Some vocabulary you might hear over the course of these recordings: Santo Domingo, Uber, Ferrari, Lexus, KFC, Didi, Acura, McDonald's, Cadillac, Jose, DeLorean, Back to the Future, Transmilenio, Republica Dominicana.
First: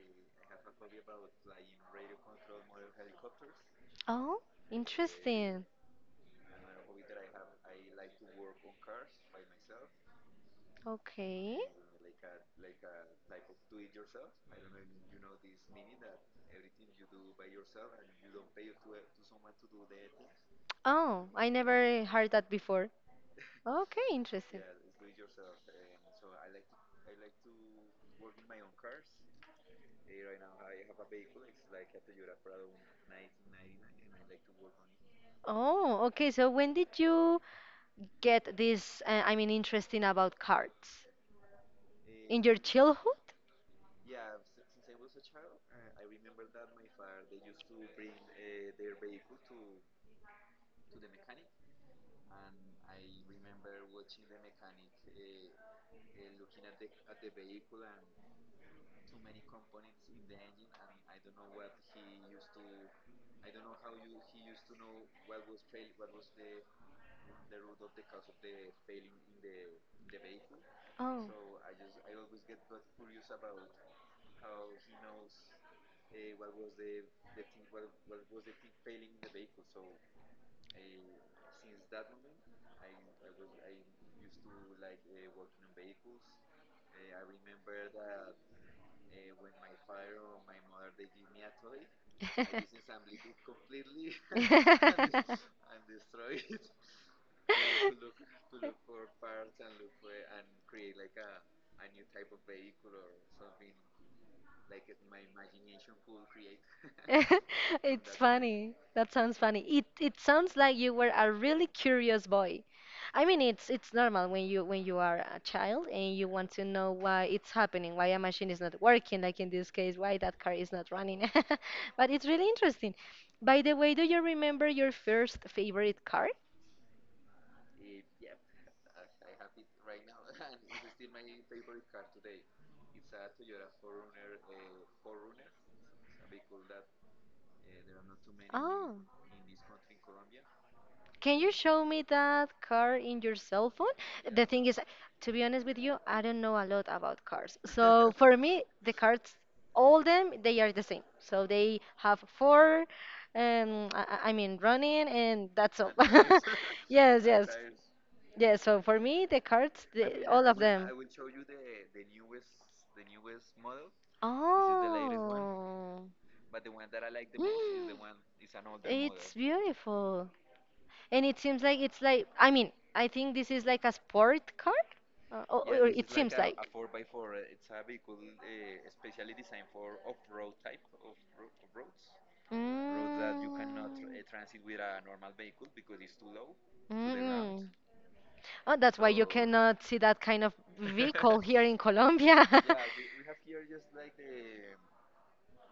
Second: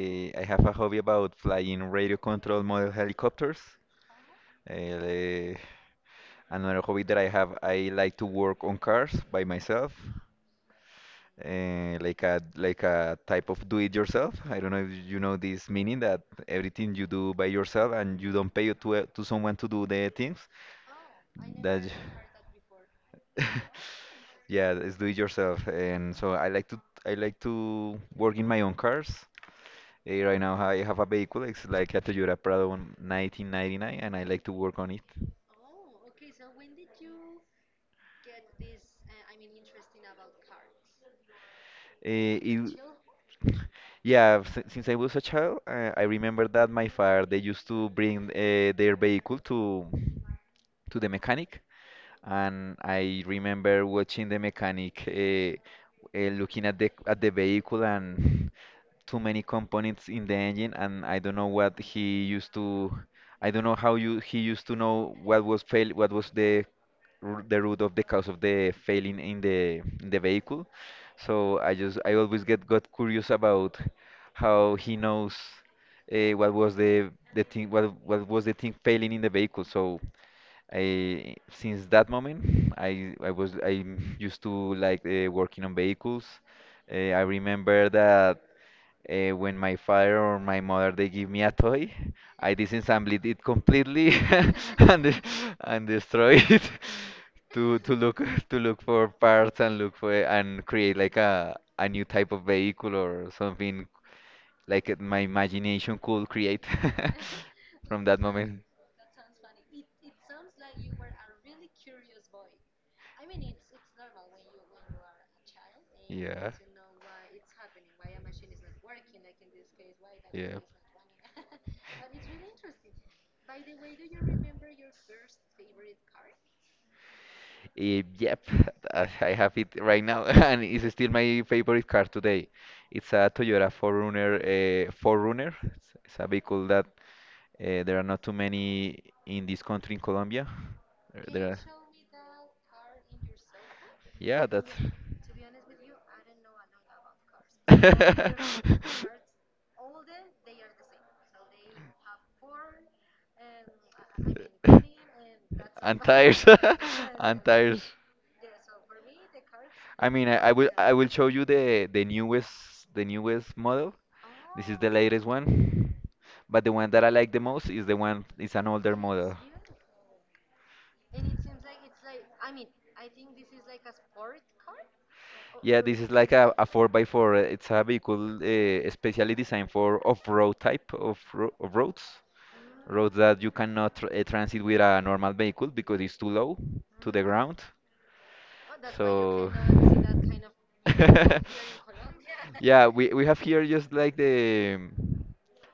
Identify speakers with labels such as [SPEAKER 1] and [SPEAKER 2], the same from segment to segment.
[SPEAKER 1] I have a hobby about flying radio control model helicopters.
[SPEAKER 2] Oh,
[SPEAKER 1] Eh,
[SPEAKER 2] interesting.
[SPEAKER 1] another hobby that I have, I like to work on cars by myself.
[SPEAKER 2] Okay.
[SPEAKER 1] Like a type of do it yourself. I don't know if you know this meaning that everything you do by yourself and you don't pay to someone to do the things
[SPEAKER 2] Oh, I
[SPEAKER 1] that
[SPEAKER 2] never heard that before. Okay, interesting.
[SPEAKER 1] yeah, it's do it yourself. And so I like to work in my own cars. Eh, right now I have a vehicle. It's like a Toyota Prado 1999, and I like to work on it.
[SPEAKER 2] Oh, okay. So when did you get this, I mean, interesting about cards?
[SPEAKER 1] Eh,
[SPEAKER 2] In your
[SPEAKER 1] it
[SPEAKER 2] childhood?
[SPEAKER 1] Yeah, since I was a child, I remember that my father they used to bring their vehicle to the mechanic, and I remember watching the mechanic looking at the vehicle and too many components in the engine, and I don't know what he used to, I don't know how you he used to know what was fail, what was the the root of the cause of the failing in the vehicle.
[SPEAKER 2] Oh.
[SPEAKER 1] So I always get got curious about how he knows what was the thing what was the thing failing in the vehicle. So I since that moment I used to like working on vehicles. I remember that when my father or my mother they give me a toy, I disassemble it completely and de- and destroy it to look for parts and look for and create like a new type of vehicle or something like my imagination could create from
[SPEAKER 2] It's
[SPEAKER 1] that moment.
[SPEAKER 2] funny. That sounds funny. It sounds like you were a really curious boy. I mean, it's normal when you are a child and you want
[SPEAKER 1] Yeah.
[SPEAKER 2] to know why it's happening, why a machine is not working, like in this case, why that car
[SPEAKER 1] Yeah.
[SPEAKER 2] is not running. But it's really interesting. By the way, do you remember your first favorite car?
[SPEAKER 1] Yep, I have it right now, and it's still my favorite car today. It's a Toyota 4Runner, 4Runner. It's a vehicle that there are not too
[SPEAKER 2] Oh.
[SPEAKER 1] many in this country in Colombia. There,
[SPEAKER 2] Can you show me that car in your cell phone? The
[SPEAKER 1] yeah,
[SPEAKER 2] thing
[SPEAKER 1] that's.
[SPEAKER 2] is, to be honest with you, I don't know a lot about cars. So for me, the cars, all them, they are the same. So they have four, I mean, running, and that's all.
[SPEAKER 1] And
[SPEAKER 2] Yes,
[SPEAKER 1] tires,
[SPEAKER 2] Yes.
[SPEAKER 1] and
[SPEAKER 2] Yes.
[SPEAKER 1] tires.
[SPEAKER 2] Yeah, so for me, the cards,
[SPEAKER 1] I mean, I,
[SPEAKER 2] all
[SPEAKER 1] I
[SPEAKER 2] of
[SPEAKER 1] will
[SPEAKER 2] them.
[SPEAKER 1] I will show you the newest model. This is the Oh,
[SPEAKER 2] Oh.
[SPEAKER 1] latest one, but the one that I like the most is
[SPEAKER 2] Mm,
[SPEAKER 1] the one is an older
[SPEAKER 2] It's
[SPEAKER 1] model.
[SPEAKER 2] beautiful. And it seems like it's like, I mean, I think this is like a sport car, or,
[SPEAKER 1] Yeah,
[SPEAKER 2] or
[SPEAKER 1] this is
[SPEAKER 2] it
[SPEAKER 1] like
[SPEAKER 2] seems like.
[SPEAKER 1] a 4
[SPEAKER 2] 4 by
[SPEAKER 1] by 4
[SPEAKER 2] 4
[SPEAKER 1] it's a vehicle specially designed for off-road type of, ro of roads, roads that you cannot tr transit
[SPEAKER 2] Mm.
[SPEAKER 1] with a normal vehicle because it's too low to the ground.
[SPEAKER 2] Mm-mm. Oh,
[SPEAKER 1] Oh,
[SPEAKER 2] that's why you
[SPEAKER 1] So,
[SPEAKER 2] cannot see that kind of vehicle here in Colombia. Yeah,
[SPEAKER 1] yeah, we have here
[SPEAKER 2] it's
[SPEAKER 1] just like the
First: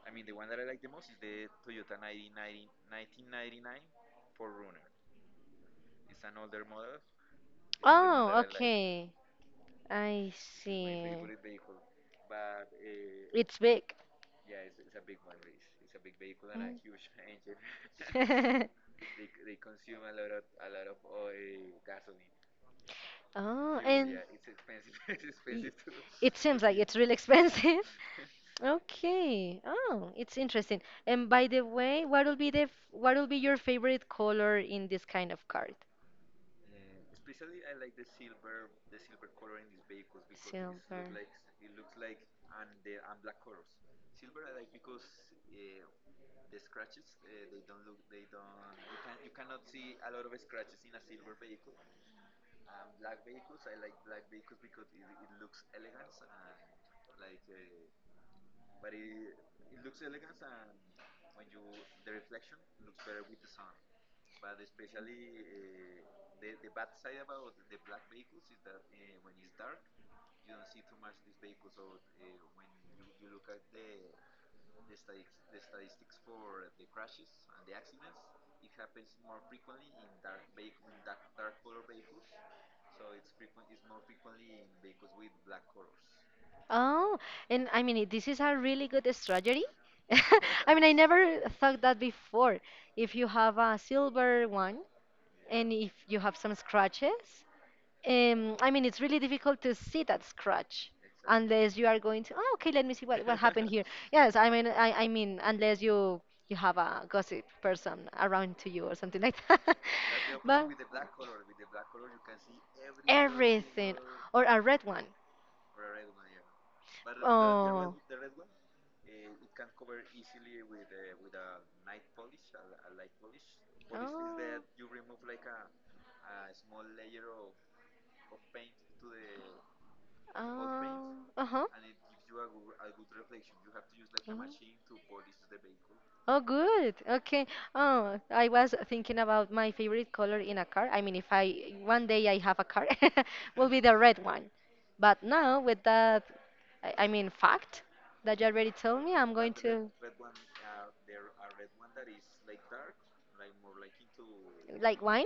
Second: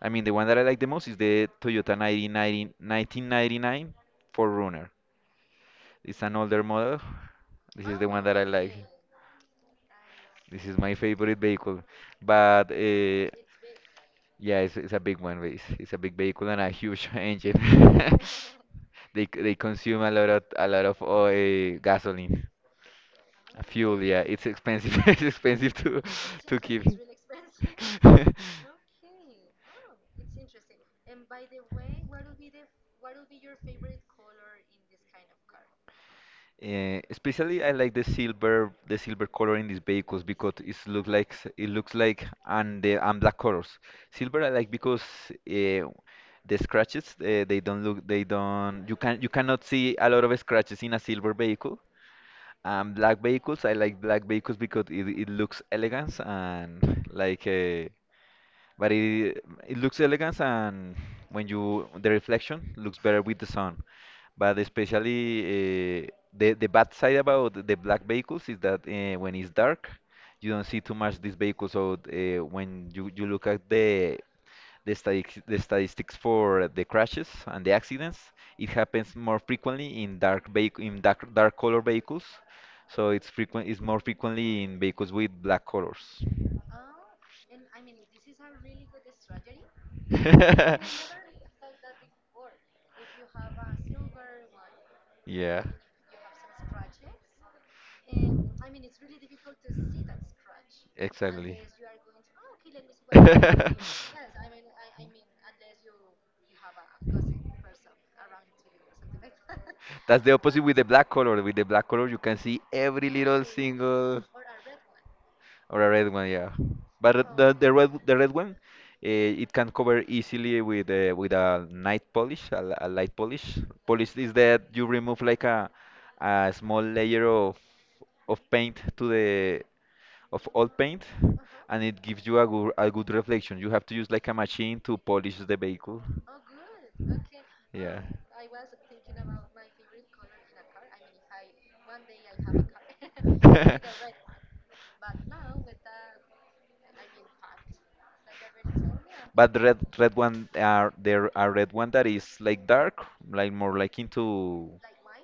[SPEAKER 1] I mean, the one that I like the most is the Toyota 1990 1999 4Runner. It's an older model. This is the one that
[SPEAKER 2] Oh,
[SPEAKER 1] I like.
[SPEAKER 2] okay. I This
[SPEAKER 1] This
[SPEAKER 2] is my
[SPEAKER 1] is my favorite
[SPEAKER 2] see.
[SPEAKER 1] vehicle. But
[SPEAKER 2] It's big.
[SPEAKER 1] yeah, it's a big one. But it's a big vehicle and a huge engine. They they consume a lot of oil, gasoline. A
[SPEAKER 2] Oh,
[SPEAKER 1] fuel, yeah, it's expensive. It's expensive to keep.
[SPEAKER 2] it's really expensive. Okay. Oh, it's interesting. And by the way, what will be what will be your favorite color in this kind of card?
[SPEAKER 1] Eh, especially I like the silver color in these vehicles because it looks like and the and black colors. Silver I like because uh, the scratches they don't you cannot see a lot of scratches in a silver vehicle black vehicles, I like black vehicles because it looks elegant and like a, but it looks elegant and when you the reflection looks better with the sun. But especially the bad side about the black vehicles is that when it's dark, you don't see too much these vehicles. So when you look at the statistics for the crashes and the accidents, it happens more frequently in dark vehicle, in dark, dark color vehicles. So it's frequent, it's more frequently in vehicles with black colors.
[SPEAKER 2] Oh, and I mean, this is a really good strategy. I mean, I never thought that before. If you have a silver one
[SPEAKER 1] Yeah,
[SPEAKER 2] and if you have some scratches, I mean, it's really difficult to see that scratch
[SPEAKER 1] exactly.
[SPEAKER 2] unless you are going to, oh, okay, let me see what happened here. Yes, I mean, I mean, unless you have a gossip person around to you or something like that.
[SPEAKER 1] That's the opposite
[SPEAKER 2] But
[SPEAKER 1] with the black color. With the black color, you can see every little
[SPEAKER 2] everything,
[SPEAKER 1] single
[SPEAKER 2] or a red one.
[SPEAKER 1] or a red one, yeah. But
[SPEAKER 2] Oh.
[SPEAKER 1] the red one, it can cover easily with a night polish, a light polish. Polish is that you remove
[SPEAKER 2] Oh.
[SPEAKER 1] like a small layer of paint to the of old paint,
[SPEAKER 2] Oh. Uh huh.
[SPEAKER 1] and it gives you a good reflection. You have to use like a machine to polish the vehicle.
[SPEAKER 2] Oh, good. Okay.
[SPEAKER 1] Yeah.
[SPEAKER 2] Oh, I was thinking about my favorite color in a car. I mean, if I one day I have a car, will be the red one. But now with that, I mean, fact that you already told me, I'm going
[SPEAKER 1] But the red
[SPEAKER 2] to
[SPEAKER 1] one, are there a red one that is like dark, like more like into like,
[SPEAKER 2] like wine.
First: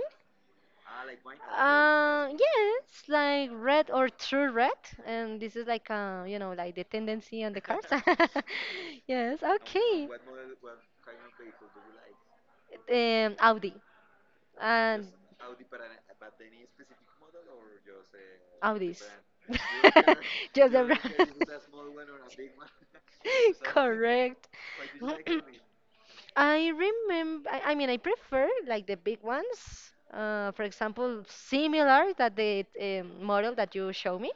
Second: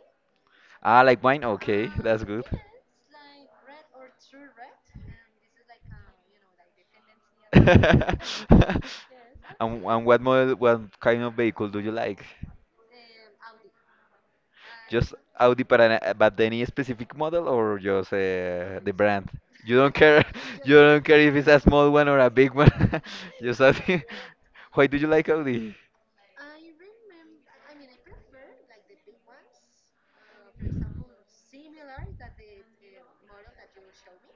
[SPEAKER 1] ah like wine. Okay, ah, that's good.
[SPEAKER 2] Yes, like red or true red, and this is like like the tendency on the
[SPEAKER 1] And
[SPEAKER 2] cars. Yes.
[SPEAKER 1] and yes, really like
[SPEAKER 2] Okay.
[SPEAKER 1] what model, what kind of vehicle do you like?
[SPEAKER 2] Audi and
[SPEAKER 1] Just Audi, but any specific model or just the
[SPEAKER 2] Audis.
[SPEAKER 1] brand? You don't care.
[SPEAKER 2] Just
[SPEAKER 1] You
[SPEAKER 2] the
[SPEAKER 1] don't care
[SPEAKER 2] brand.
[SPEAKER 1] if it's a small one or a big one. Just Audi.
[SPEAKER 2] Correct.
[SPEAKER 1] Why do you like Audi?
[SPEAKER 2] I remember. I mean, I prefer like the big ones. For example, similar that the model that you show me.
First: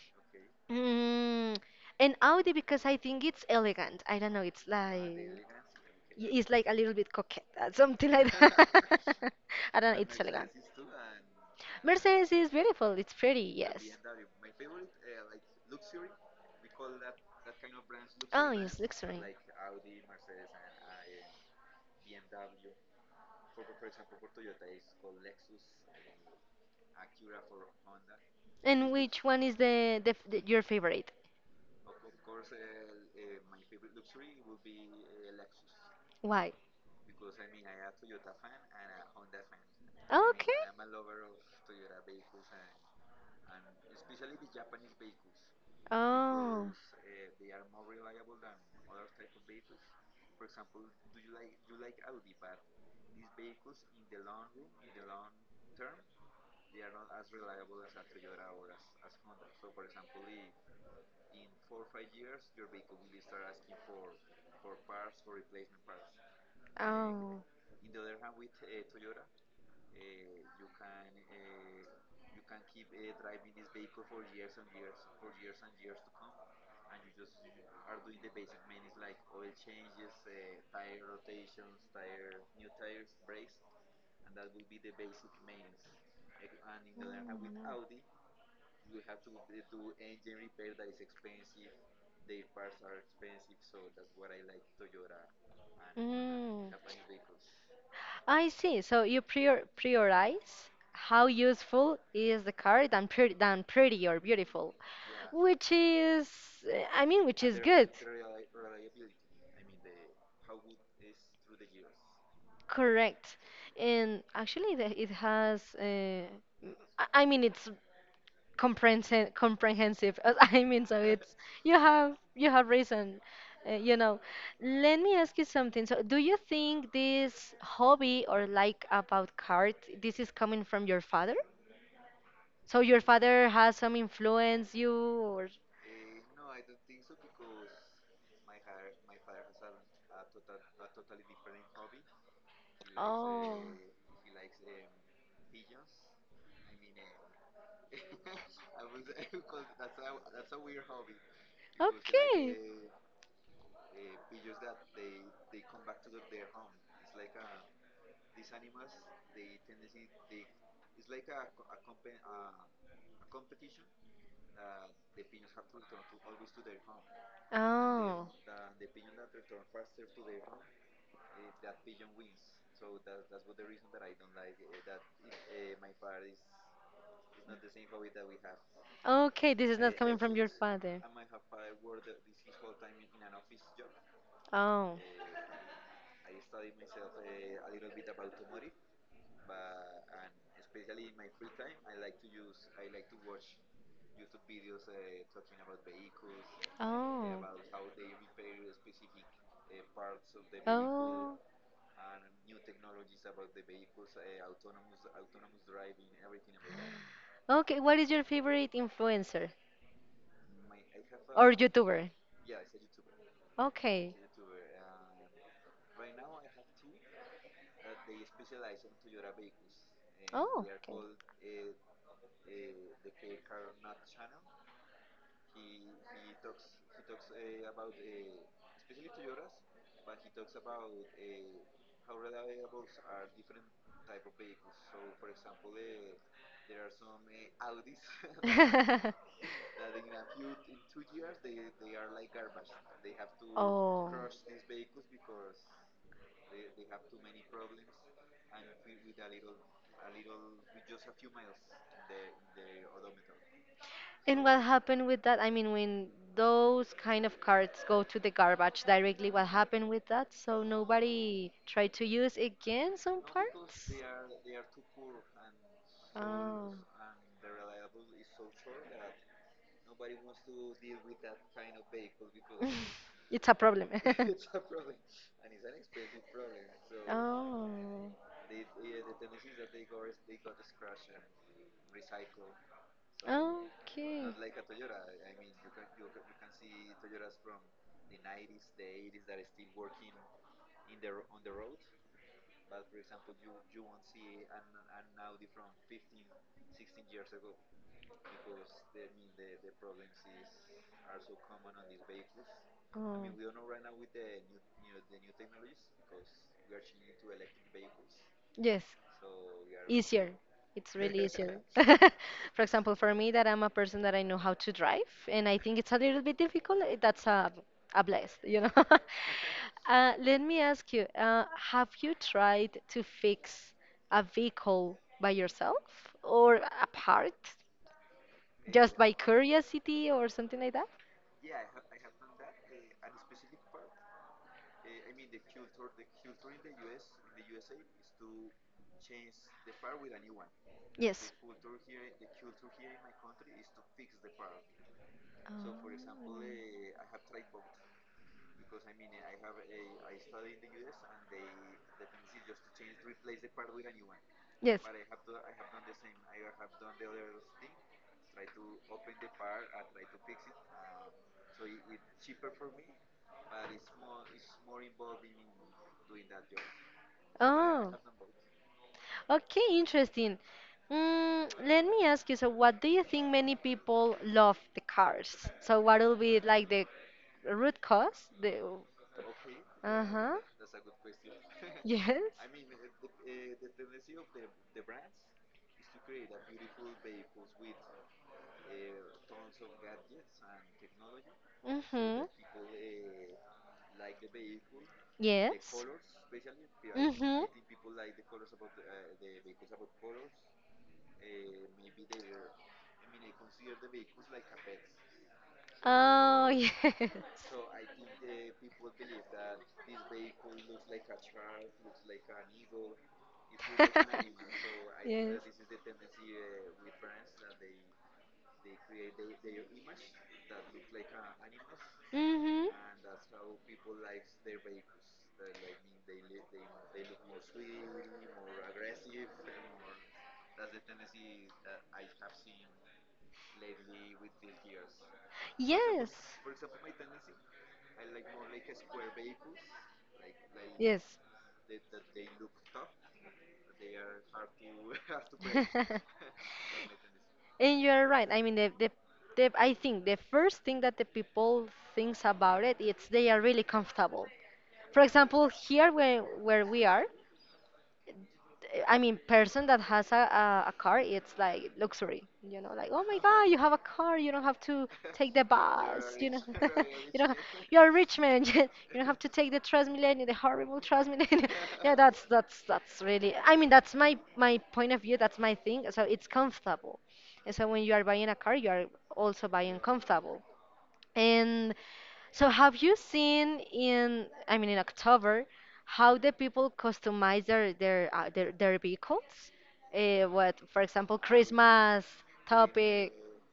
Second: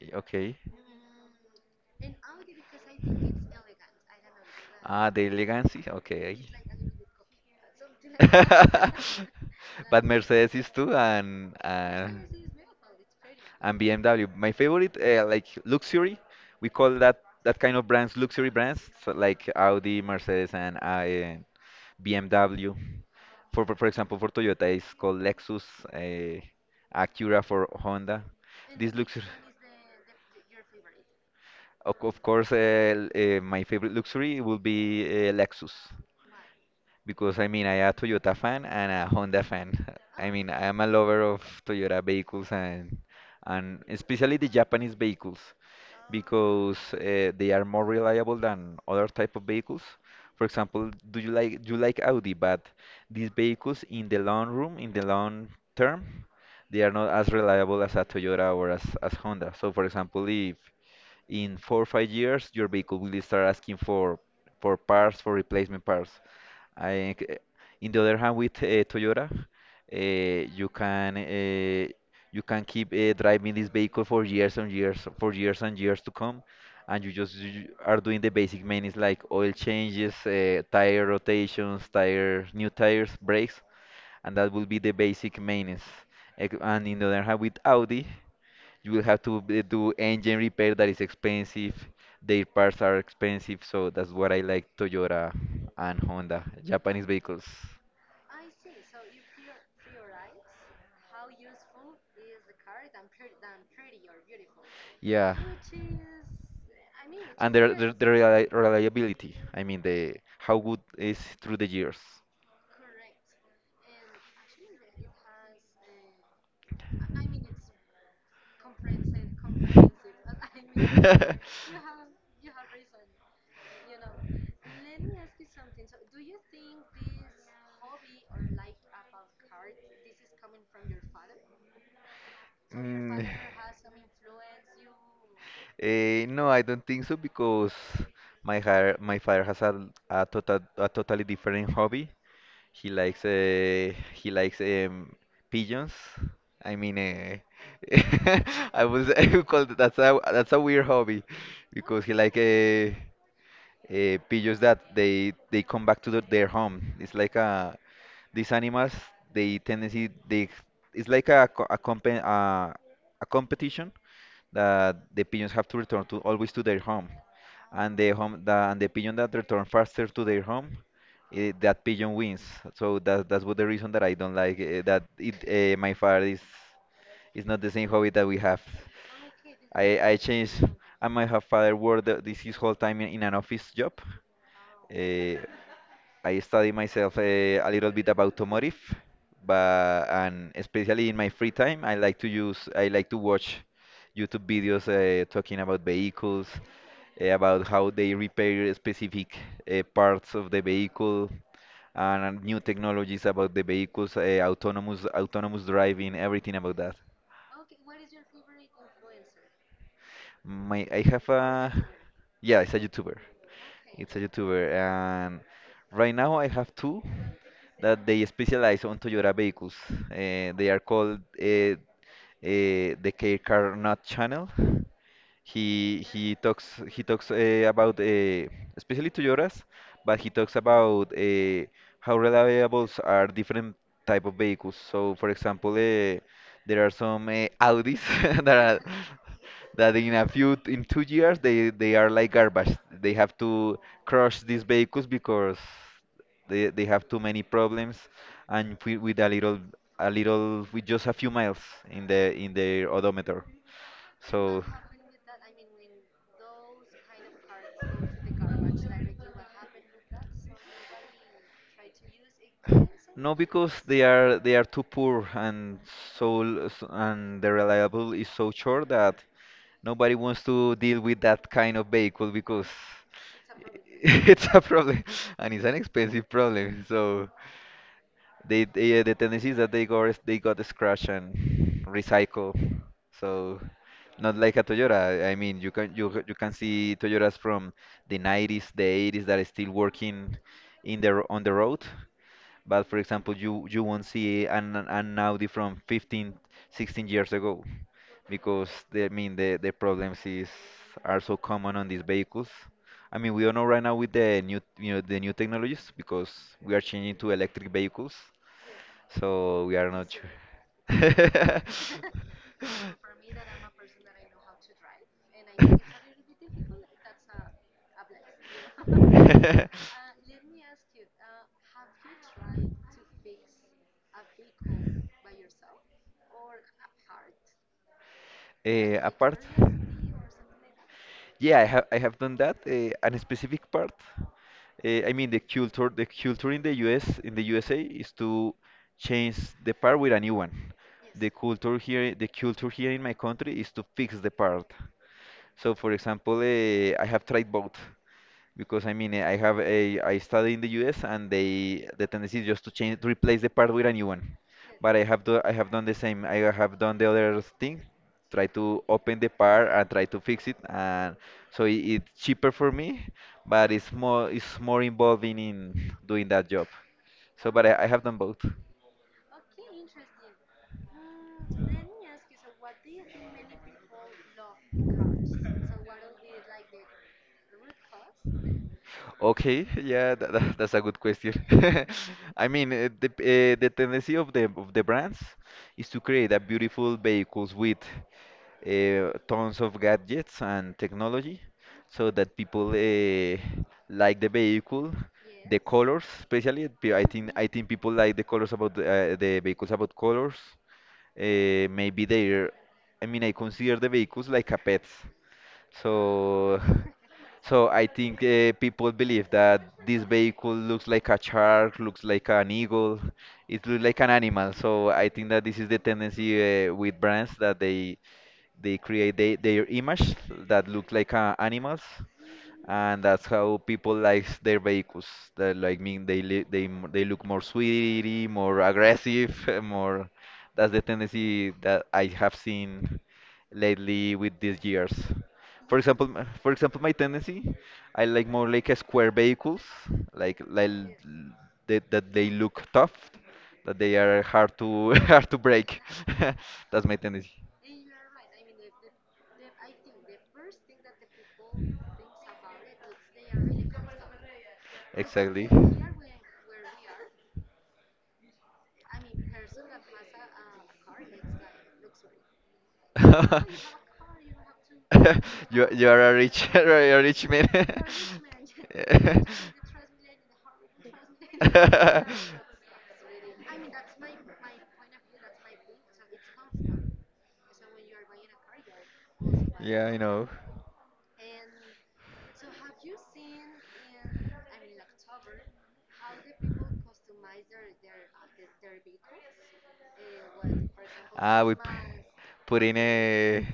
[SPEAKER 1] Eh, okay.
[SPEAKER 2] Mm, and Audi because I think it's elegant. I don't know. It's
[SPEAKER 1] Ah, the
[SPEAKER 2] like
[SPEAKER 1] elegancy. Okay.
[SPEAKER 2] it's like a little bit coquette, something like that. I don't know.
[SPEAKER 1] But
[SPEAKER 2] It's elegant.
[SPEAKER 1] Mercedes is too,
[SPEAKER 2] Mercedes is beautiful. It's pretty.
[SPEAKER 1] and
[SPEAKER 2] Yes.
[SPEAKER 1] BMW. My favorite, like luxury, we call that kind of brands luxury
[SPEAKER 2] Oh yes,
[SPEAKER 1] brands, so
[SPEAKER 2] luxury.
[SPEAKER 1] like Audi, Mercedes, and BMW. For example, for Toyota, it's called Lexus, uh, Acura for Honda.
[SPEAKER 2] And
[SPEAKER 1] This
[SPEAKER 2] which
[SPEAKER 1] luxury,
[SPEAKER 2] one is the your favorite?
[SPEAKER 1] of course, my favorite luxury will be Lexus
[SPEAKER 2] Why?
[SPEAKER 1] because I mean, I am a Toyota fan and a Honda fan. I mean,
[SPEAKER 2] Okay.
[SPEAKER 1] I am a lover of Toyota vehicles and especially the Japanese vehicles
[SPEAKER 2] Oh.
[SPEAKER 1] because they are more reliable than other type of vehicles. For example, do you like Audi? But these vehicles in the long room, in the long term, they are not as reliable as a Toyota or as Honda. So, for example, if in 4 or 5 years your vehicle will start asking for parts for replacement parts. I, c- eh,
[SPEAKER 2] Oh.
[SPEAKER 1] in the other hand, with Toyota, uh, you can uh, you can keep driving this vehicle for years and years, for years and years to come, and you are doing the basic maintenance like oil changes, tire rotations, tire new tires, brakes, and that will be the basic maintenance. And in the other hand, with Audi, you will have to do engine repair that is expensive. Their parts are expensive, so that's what I like Toyota and Honda,
[SPEAKER 2] Mm. Mm.
[SPEAKER 1] Japanese vehicles.
[SPEAKER 2] I see. So you prioritize how useful is the car than pretty or beautiful,
[SPEAKER 1] Yeah,
[SPEAKER 2] which is, I mean, which
[SPEAKER 1] and
[SPEAKER 2] is
[SPEAKER 1] their
[SPEAKER 2] good.
[SPEAKER 1] their reliability. I mean, the how good is through the years.
[SPEAKER 2] Correct. And actually, it has. I mean, it's comprehensive. I mean, so it's you have reason. uh, you know Let me ask you something. So do you think this hobby or like about cards, this is coming from your father? So your
[SPEAKER 1] Mm,
[SPEAKER 2] father has some influence you or...
[SPEAKER 1] eh, no, I don't think so because my father has a total a totally different hobby. He likes
[SPEAKER 2] Oh,
[SPEAKER 1] pigeons. I mean, I was I called that's a weird hobby because he like
[SPEAKER 2] okay.
[SPEAKER 1] pigeons that they come back to their home. It's like these animals they tendency they it's like a co- a, compen, a competition that the pigeons have to return to always to their home, and
[SPEAKER 2] Oh,
[SPEAKER 1] the pigeon that return faster to their home, that pigeon wins. So that's what the reason that I don't like that it my father is not the same hobby that we have.
[SPEAKER 2] okay. This is not coming
[SPEAKER 1] I
[SPEAKER 2] from your
[SPEAKER 1] changed.
[SPEAKER 2] father.
[SPEAKER 1] I might have father worked this his whole time in an office job.
[SPEAKER 2] Oh.
[SPEAKER 1] Uh, I study myself a little bit about automotive, but and especially in my free time, I like to watch YouTube videos talking about vehicles,
[SPEAKER 2] Oh.
[SPEAKER 1] about how they repair specific parts of the vehicle
[SPEAKER 2] Oh.
[SPEAKER 1] and new technologies about the vehicles, autonomous driving, everything about that.
[SPEAKER 2] Okay, what is your favorite influencer
[SPEAKER 1] I have
[SPEAKER 2] or
[SPEAKER 1] a,
[SPEAKER 2] YouTuber?
[SPEAKER 1] yeah, it's a YouTuber. It's
[SPEAKER 2] Okay.
[SPEAKER 1] a YouTuber, and right now I have two that they specialize on Toyota vehicles.
[SPEAKER 2] Oh,
[SPEAKER 1] They are called
[SPEAKER 2] okay.
[SPEAKER 1] the K Car Not channel, he talks about especially to Joras, but he talks about how reliables are different type of vehicles. So, for example, there are some Audis that are that in a few in 2 years they are like garbage. They have to
[SPEAKER 2] Oh.
[SPEAKER 1] crush these vehicles because they have too many problems and with a little with just a few miles in their odometer.
[SPEAKER 2] And what
[SPEAKER 1] So.
[SPEAKER 2] happened with that? I mean, when those kind of cards go to the garbage directly, what happened with that? So nobody tried to use again some
[SPEAKER 1] No, because
[SPEAKER 2] parts?
[SPEAKER 1] they are too poor and
[SPEAKER 2] Oh,
[SPEAKER 1] and the reliable is so short that nobody wants to deal with that kind of vehicle because
[SPEAKER 2] it's a problem.
[SPEAKER 1] it's
[SPEAKER 2] It's a
[SPEAKER 1] a
[SPEAKER 2] problem.
[SPEAKER 1] problem and it's an expensive problem. So
[SPEAKER 2] Oh,
[SPEAKER 1] they the tendency is that they got scratch and recycle. So
[SPEAKER 2] okay.
[SPEAKER 1] not like a Toyota. I mean, you can you can see Toyotas from the 90s, the 80s that are still working in on the road. But for example, you won't see an Audi from 15, 16 years ago because the, I mean the problems is are so common on these vehicles. I mean, we don't know right now with the new the new technologies because we are changing to
[SPEAKER 2] Oh.
[SPEAKER 1] electric vehicles,
[SPEAKER 2] Yes.
[SPEAKER 1] so we are not
[SPEAKER 2] Easier.
[SPEAKER 1] sure.
[SPEAKER 2] It's really easier. For example, for me, that I'm a person that I know how to drive, and I think it's a little bit difficult. That's a blessed. Let me ask you: Have you tried to fix a vehicle by yourself or a part, just
[SPEAKER 1] Eh,
[SPEAKER 2] by
[SPEAKER 1] apart,
[SPEAKER 2] curiosity or something like that?
[SPEAKER 1] yeah, I have done that. A specific part. I mean, the culture in the US, in the USA, is to change the part with a new one.
[SPEAKER 2] Yes.
[SPEAKER 1] The culture here in my country is to fix the part. So, for example,
[SPEAKER 2] Oh.
[SPEAKER 1] I have tried both. Because I mean, I have a I study in the U.S. and the tendency is just to change to replace the part with a new one.
[SPEAKER 2] Yes.
[SPEAKER 1] But I have done the same. I have done the other thing, try to open the part and try to fix it, and so it's cheaper for me, but it's more involving in doing that job. So, but I
[SPEAKER 2] Oh,
[SPEAKER 1] have done both.
[SPEAKER 2] okay, interesting. Let me ask you, so what do you think many people love the cars? So what will be like the root cause? The,
[SPEAKER 1] Okay, yeah,
[SPEAKER 2] uh-huh.
[SPEAKER 1] that's a good question.
[SPEAKER 2] Yes.
[SPEAKER 1] I mean, the tendency of the brands is to create a beautiful vehicles with tons of gadgets and technology so
[SPEAKER 2] Mm-hmm.
[SPEAKER 1] that people like the vehicle, the
[SPEAKER 2] Yes.
[SPEAKER 1] colors, especially
[SPEAKER 2] Mm-hmm.
[SPEAKER 1] I think people like the colors about the vehicles, about colors. Maybe they're, I mean, I consider the vehicles like a pets.
[SPEAKER 2] Oh,
[SPEAKER 1] So
[SPEAKER 2] yes.
[SPEAKER 1] so I think people believe that this vehicle looks like a shark, looks like an eagle, it looks like an animal. So I think
[SPEAKER 2] Yes.
[SPEAKER 1] that this is the tendency with brands, that they create their image, that look like animals, and that's how people likes their
[SPEAKER 2] Mm-hmm.
[SPEAKER 1] vehicles. They like, mean they li they m- they look more sweetie, more aggressive, more. That's the tendency that I have seen lately with these years. For example,
[SPEAKER 2] Yes.
[SPEAKER 1] for example, my tendency, I like more like a square vehicles, like like
[SPEAKER 2] Yes.
[SPEAKER 1] l- that that they look tough, that they are hard to, hard to break. That's my tendency.
[SPEAKER 2] And you're right. I mean, I think the first thing that the people thinks about it, it's they are really comfortable. For
[SPEAKER 1] Exactly.
[SPEAKER 2] example, here where we are, I mean, person that has a car, it's like luxury, like, oh my God, you have a car, you don't have to take the
[SPEAKER 1] you are a
[SPEAKER 2] bus,
[SPEAKER 1] rich, a
[SPEAKER 2] you
[SPEAKER 1] rich
[SPEAKER 2] know,
[SPEAKER 1] man.
[SPEAKER 2] you're a rich man, you don't have to take the Transmilenio, the horrible Transmilenio. Yeah, that's really, I mean, that's my point of view, that's my thing. So it's comfortable. And so when you are buying a car, you are also buying
[SPEAKER 1] yeah, I know.
[SPEAKER 2] comfortable. And so have you seen I mean, in October, how the people customize their vehicles? What, for example,
[SPEAKER 1] Ah, we p-
[SPEAKER 2] Christmas
[SPEAKER 1] put in
[SPEAKER 2] topic.
[SPEAKER 1] a.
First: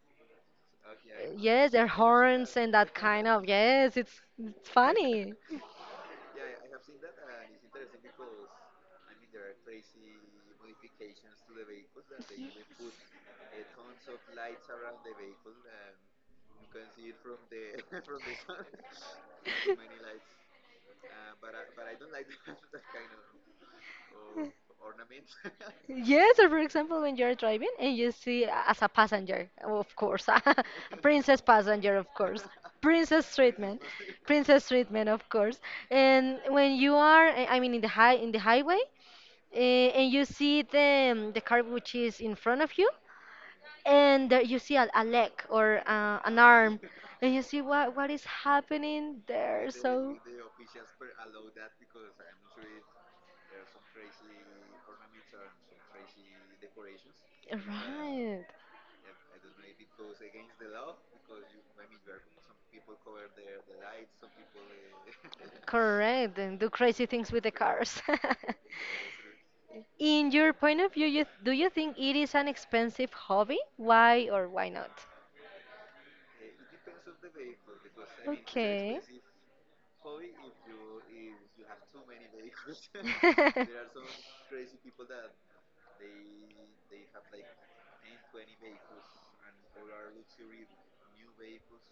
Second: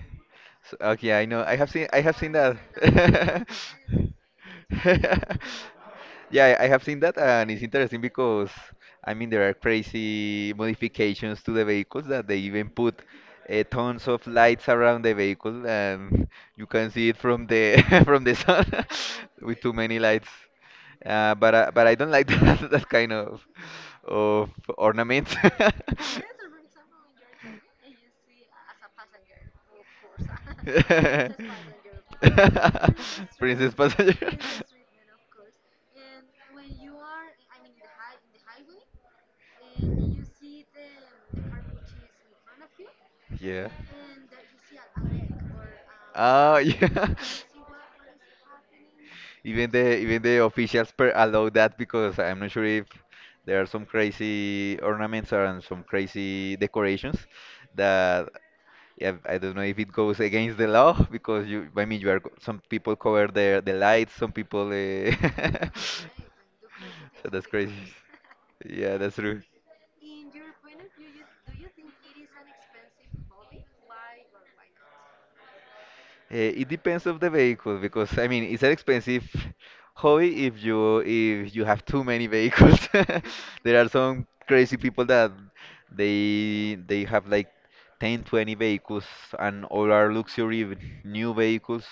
[SPEAKER 1] Okay, I know. I have
[SPEAKER 2] Yes,
[SPEAKER 1] seen.
[SPEAKER 2] their
[SPEAKER 1] I have seen that.
[SPEAKER 2] horns and that kind of. Yes, it's funny.
[SPEAKER 1] Yeah, I have seen that, and it's interesting because I mean there are crazy modifications to the vehicles, that they even put tons of lights around the vehicle, and you can see it from the, from the sun, with too many lights. But I don't like that, that kind of ornaments.
[SPEAKER 2] Yes, or for example, when you're driving and you see as a passenger, of course, a princess passenger, of course, princess
[SPEAKER 1] Princess
[SPEAKER 2] treatment,
[SPEAKER 1] passenger.
[SPEAKER 2] princess treatment, of course. And when you are, I mean, in the highway, and you see the car which is in front of you,
[SPEAKER 1] Yeah.
[SPEAKER 2] and there you see a leg or an
[SPEAKER 1] Oh,
[SPEAKER 2] arm,
[SPEAKER 1] yeah.
[SPEAKER 2] and you see what is happening there.
[SPEAKER 1] Even
[SPEAKER 2] So,
[SPEAKER 1] the officials per allow that, because I'm not sure if there are some crazy ornaments and some crazy decorations that,
[SPEAKER 2] right.
[SPEAKER 1] yeah, I don't know if it goes against the law, because I mean, you are, some people cover their the lights, some people.
[SPEAKER 2] Correct, and do crazy
[SPEAKER 1] So
[SPEAKER 2] things with
[SPEAKER 1] that's
[SPEAKER 2] the
[SPEAKER 1] crazy.
[SPEAKER 2] cars.
[SPEAKER 1] Yeah, that's true.
[SPEAKER 2] In your point of view, do you think it is an expensive hobby? Why or why not?
[SPEAKER 1] Eh, it depends of the vehicle, because I mean it's an
[SPEAKER 2] Okay.
[SPEAKER 1] expensive hobby if you have too many vehicles. There are some crazy people that they have like 10, 20 vehicles, and all are luxury new vehicles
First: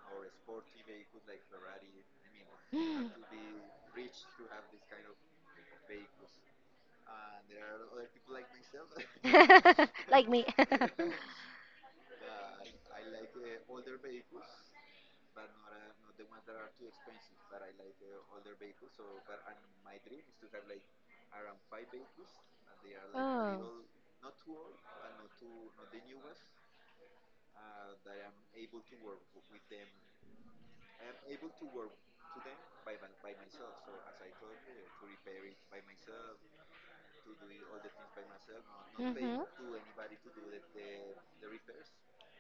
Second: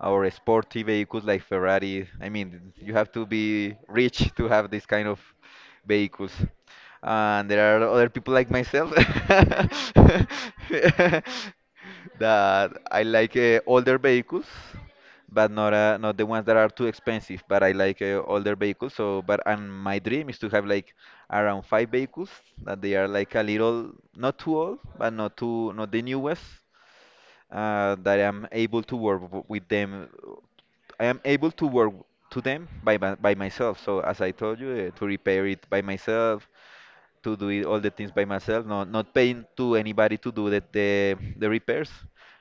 [SPEAKER 1] or sporty vehicles like Ferrari. I mean you have to be rich to have this kind of vehicles. And there are other people like myself,
[SPEAKER 2] Like me.
[SPEAKER 1] that I like older vehicles, but not not the ones that are too expensive. But I like older vehicles. So, but and my dream is to have like around five vehicles that they are like a little not too old, but not too not the newest. That I am able to work with them. I am able to work to them by myself. So as I told you, to repair it by myself, to do it, all the things by myself, not
[SPEAKER 2] Oh.
[SPEAKER 1] not paying
[SPEAKER 2] Mhm.
[SPEAKER 1] to anybody to do the repairs,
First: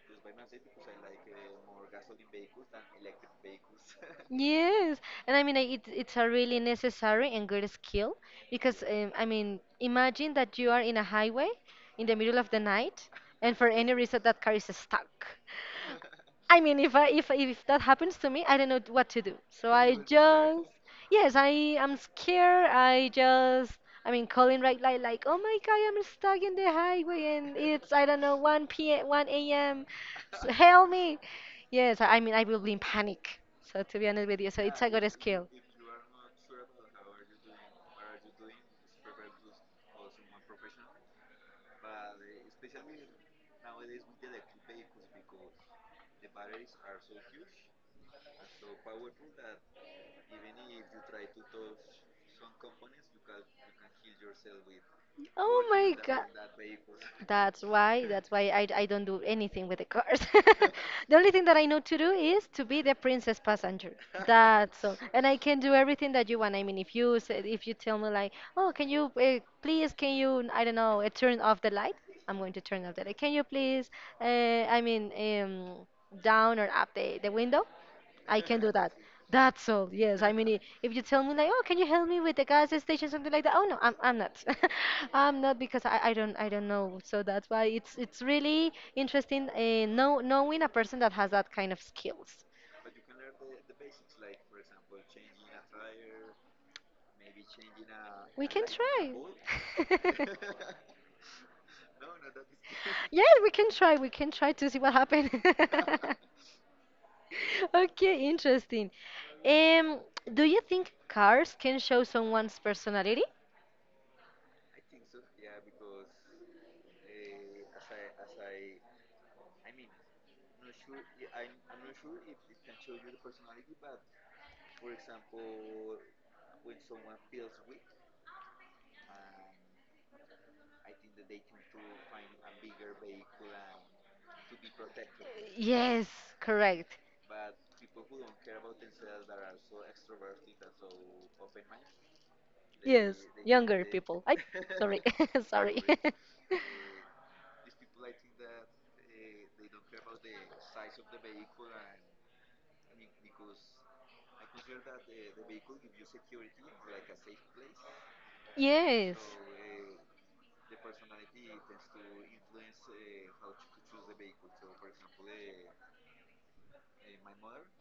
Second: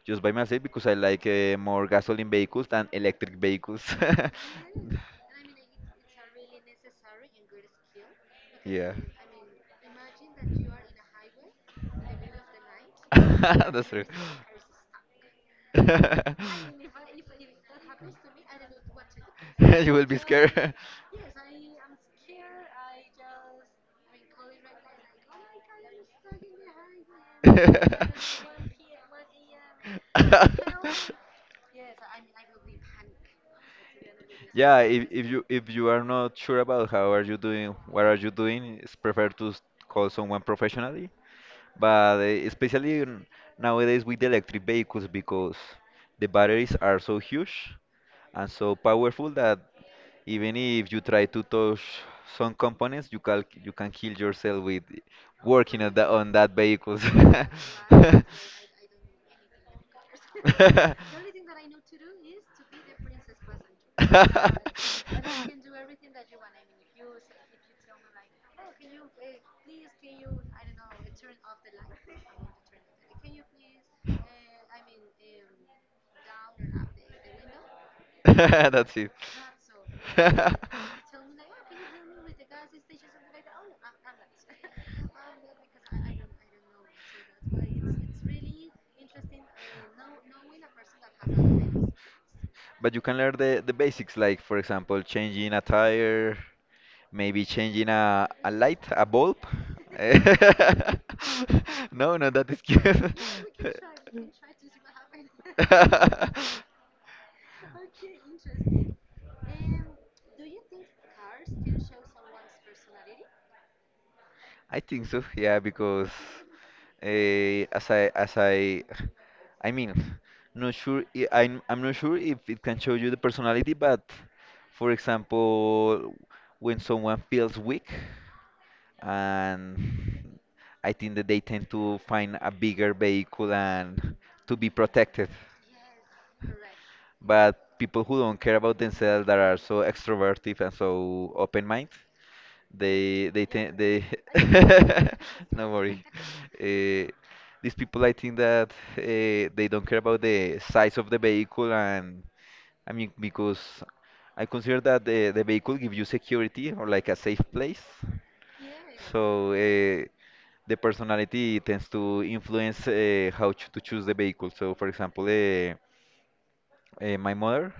[SPEAKER 1] just by myself, because I like more gasoline vehicles than electric vehicles.
[SPEAKER 2] Yes, and I mean it. It's a really necessary and good skill because
[SPEAKER 1] yeah,
[SPEAKER 2] I mean imagine that you are in a highway in the middle of the night and for
[SPEAKER 1] that's
[SPEAKER 2] any
[SPEAKER 1] true.
[SPEAKER 2] reason that car is stuck. I mean, if I if that happens to me, I don't know what to do. So
[SPEAKER 1] you
[SPEAKER 2] I
[SPEAKER 1] will be
[SPEAKER 2] just
[SPEAKER 1] scared.
[SPEAKER 2] Yes, I am scared. I mean, calling right like oh my god, I'm stuck in the highway and it's I don't know 1 p.m. 1 a.m. So help me. Yes, I mean I will be in panic. So to be honest with you, so
[SPEAKER 1] Yeah,
[SPEAKER 2] it's a
[SPEAKER 1] if,
[SPEAKER 2] good
[SPEAKER 1] if you
[SPEAKER 2] skill.
[SPEAKER 1] if you are not sure about how are you doing, what are you doing, it's prefer to call someone professionally. But especially nowadays with electric vehicles, because the batteries are so huge and so powerful, that even if you try to touch some components, you can, you can kill yourself with
[SPEAKER 2] Oh
[SPEAKER 1] working on
[SPEAKER 2] my god.
[SPEAKER 1] that vehicles.
[SPEAKER 2] That's why I don't do anything with the cars. The only thing that I know to do is to be the princess passenger. That's all. And I can do everything that you want. I mean, if you tell me like, "Oh, can you please can you I don't know, turn off the light?" I'm going to turn off the light. Can you please I mean, down or up the window? I can do that.
[SPEAKER 1] That's it.
[SPEAKER 2] That's all. Yes, I mean, if you tell me like, oh, can you help me with the gas station, something like that? Oh no, I'm not. I'm not because I don't know. So that's why it's really interesting knowing a person that has that kind of skills.
[SPEAKER 1] But you can learn the basics, like for example, changing a tire, maybe changing
[SPEAKER 2] We
[SPEAKER 1] a
[SPEAKER 2] can
[SPEAKER 1] light, a
[SPEAKER 2] try.
[SPEAKER 1] bulb. No, no, that is
[SPEAKER 2] Yes, we can
[SPEAKER 1] cute.
[SPEAKER 2] try. We can try to see what happens. Okay, interesting. Um, do you think cars can show someone's personality?
[SPEAKER 1] I think so, yeah, because as I mean, not sure. I'm not sure if it can show you the personality, but for example, when someone feels weak, and I think that they tend to find a bigger vehicle and to be protected.
[SPEAKER 2] Yes, correct.
[SPEAKER 1] But people who don't care about themselves, that are so extroverted and so open-minded,
[SPEAKER 2] Yes,
[SPEAKER 1] they they tend
[SPEAKER 2] younger
[SPEAKER 1] they
[SPEAKER 2] people. I Sorry,
[SPEAKER 1] no
[SPEAKER 2] sorry.
[SPEAKER 1] worry. Uh, these people, I think that they don't care about the size of the vehicle, and I mean because I consider that the vehicle gives you security or like a safe place.
[SPEAKER 2] Yes.
[SPEAKER 1] So the personality tends to influence to choose the vehicle. So, for example, my mother,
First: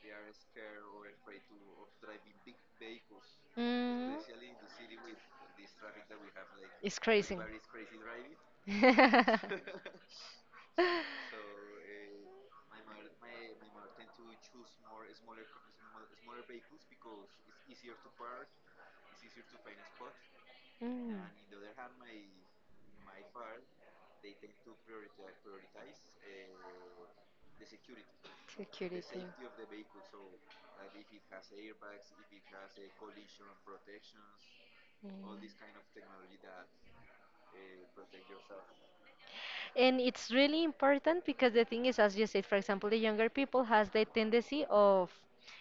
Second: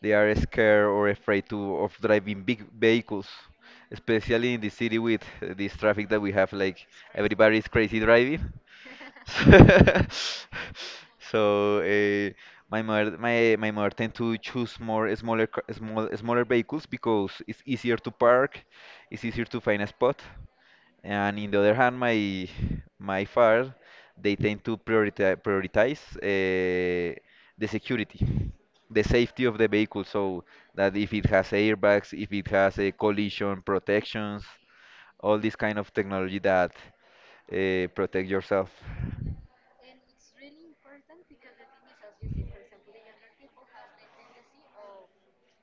[SPEAKER 1] they are scared or afraid to of driving big vehicles,
[SPEAKER 2] Mm.
[SPEAKER 1] especially in the city with this traffic that we have. Like
[SPEAKER 2] It's crazy.
[SPEAKER 1] everybody is crazy driving. So, my mother, my mother tend to choose more smaller smaller vehicles, because it's easier to park, it's easier to find a spot.
[SPEAKER 2] Mm,
[SPEAKER 1] And in the other hand, my father, they tend to prioritize the security, the
[SPEAKER 2] security.
[SPEAKER 1] safety of the vehicle, so that if it has airbags, if it has a collision protections,
[SPEAKER 2] Mm.
[SPEAKER 1] all this kind of technology that protect yourself.
[SPEAKER 2] And it's really important because the thing is, as you said, for example, the younger people has the tendency of,